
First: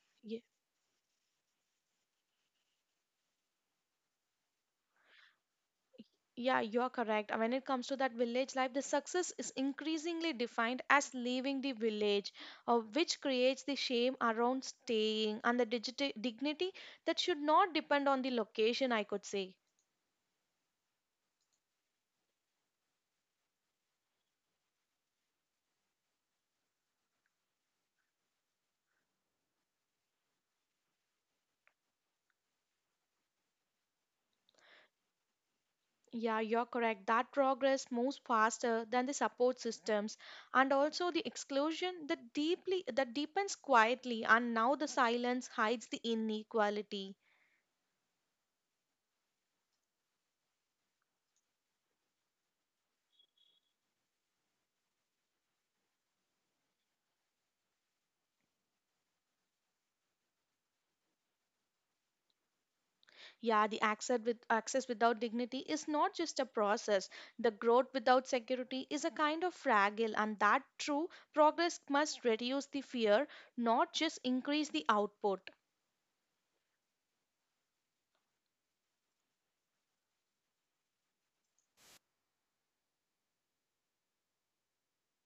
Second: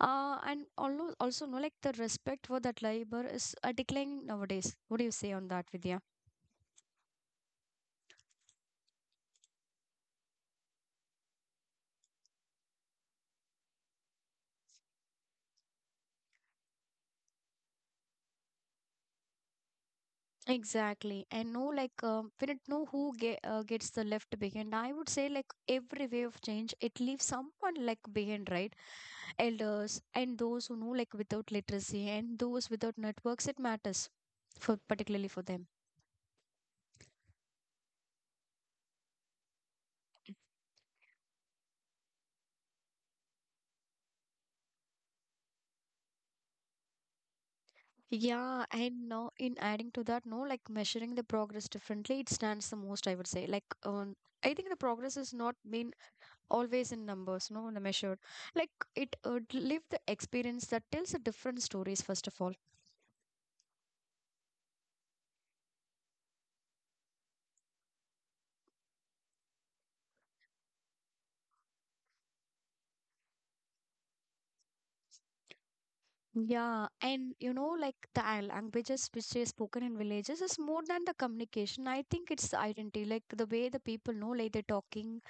A: And also no like the respect for that labor is declining nowadays. What do you say on that, Vidya?
B: Yeah, you're correct. When it comes to that village life, the success is increasingly defined as leaving the village, which creates the shame around staying and the dignity that should not depend on the location, I could say.
A: Exactly. And know like we don't know who ge gets the left behind. I would say like every way of change, it leaves someone like behind, right? Elders and those who know like without literacy and those without networks, it matters for particularly for them.
B: Yeah, you're correct. That progress moves faster than the support systems, and also the exclusion that deepens quietly, and now the silence hides the inequality.
A: Yeah, and now in adding to that, no, like measuring the progress differently, it stands the most, I would say. Like, I think the progress is not been always in numbers, no, the measured. Like, it live the experience that tells a different stories, first of all.
B: Yeah, the access with access without dignity is not just a process. The growth without security is a kind of fragile, and that true progress must reduce the fear, not just increase the output.
A: Yeah, and you know, like the languages which is spoken in villages is more than the communication. I think it's identity, like the way the people know, like they're talking,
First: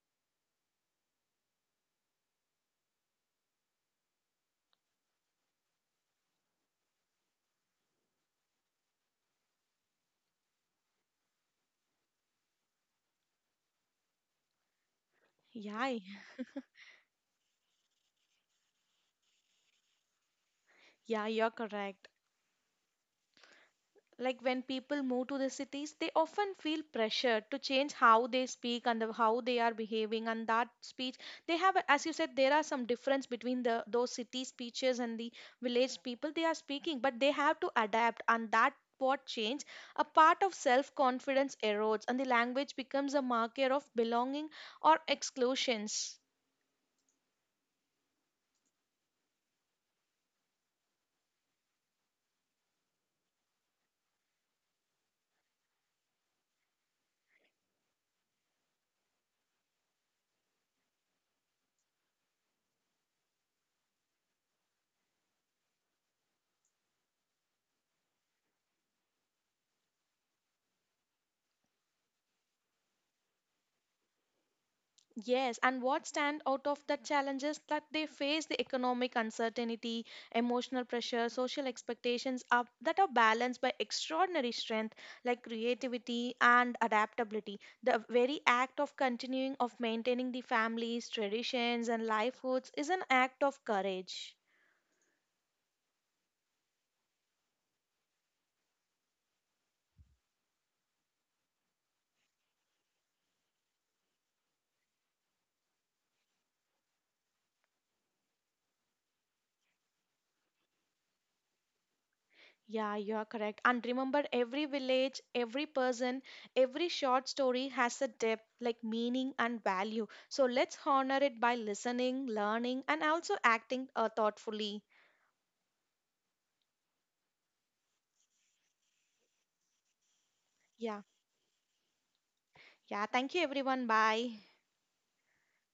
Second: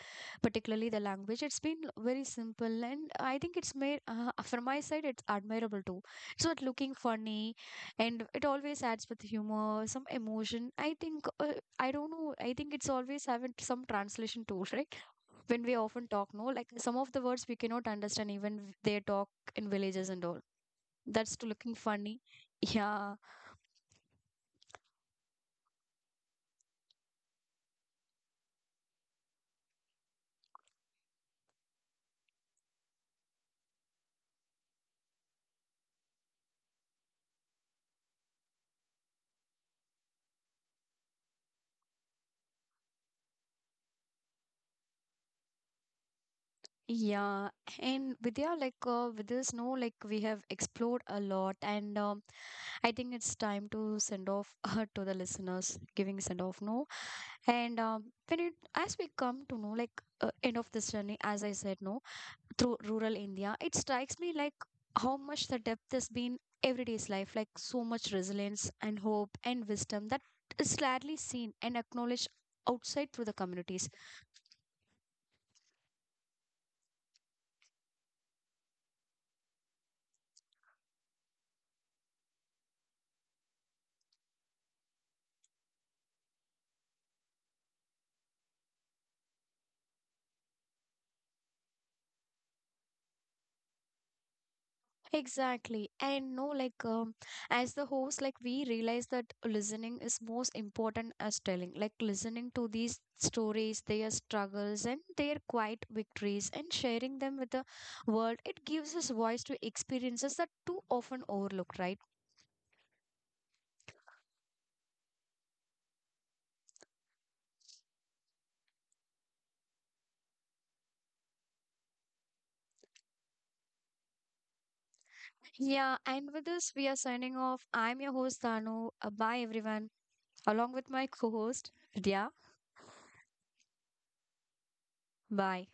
A: particularly the language. It's been very simple, and I think it's made from my side, it's admirable too. It's not looking funny, and it always adds with humor, some emotion. I think I don't know. I think it's always having some translation too, right? When we
B: Yeah,
A: often talk, no, like some of the words we cannot understand even they talk in villages and all.
B: yeah,
A: That's too
B: you're
A: looking
B: correct.
A: funny. Yeah.
B: Like when people move to the cities, they often feel pressure to change how they speak and how they are behaving, and that speech they have, as you said, there are some difference between the those city speeches and the village people they are speaking, but they have to adapt, and that what change a part of self confidence erodes, and the language becomes a marker of belonging or exclusions.
A: Yeah, and Vidya, like with this no like we have explored a lot and I think it's time to send off to the listeners giving send off no. And when it as we come to know like end of this journey, as I said no, through rural India, it strikes me like how much the depth has been everyday's life, like so much resilience and hope and wisdom that is rarely seen and acknowledged outside through the communities.
B: Yes, and what stand out of the challenges that they face the economic uncertainty, emotional pressure, social expectations are, that are balanced by extraordinary strength like creativity and adaptability. The very act of continuing of maintaining the families, traditions and livelihoods is an act of courage.
A: Exactly. And no, like, as the host, like, we realize that listening is most important as telling. Like, listening to these stories, their struggles, and their quiet victories, and sharing them with the world, it gives us voice to experiences that too often overlooked, right?
B: Yeah, you are correct. And remember, every village, every person, every short story has a depth, like meaning and value. So let's honor it by listening, learning, and also acting thoughtfully.
A: Yeah. And with this, we are signing off. I'm your host, Danu. Bye, everyone. Along with
B: Yeah.
A: my co host, Vidya.
B: Yeah. Thank you, everyone. Bye.
A: Bye.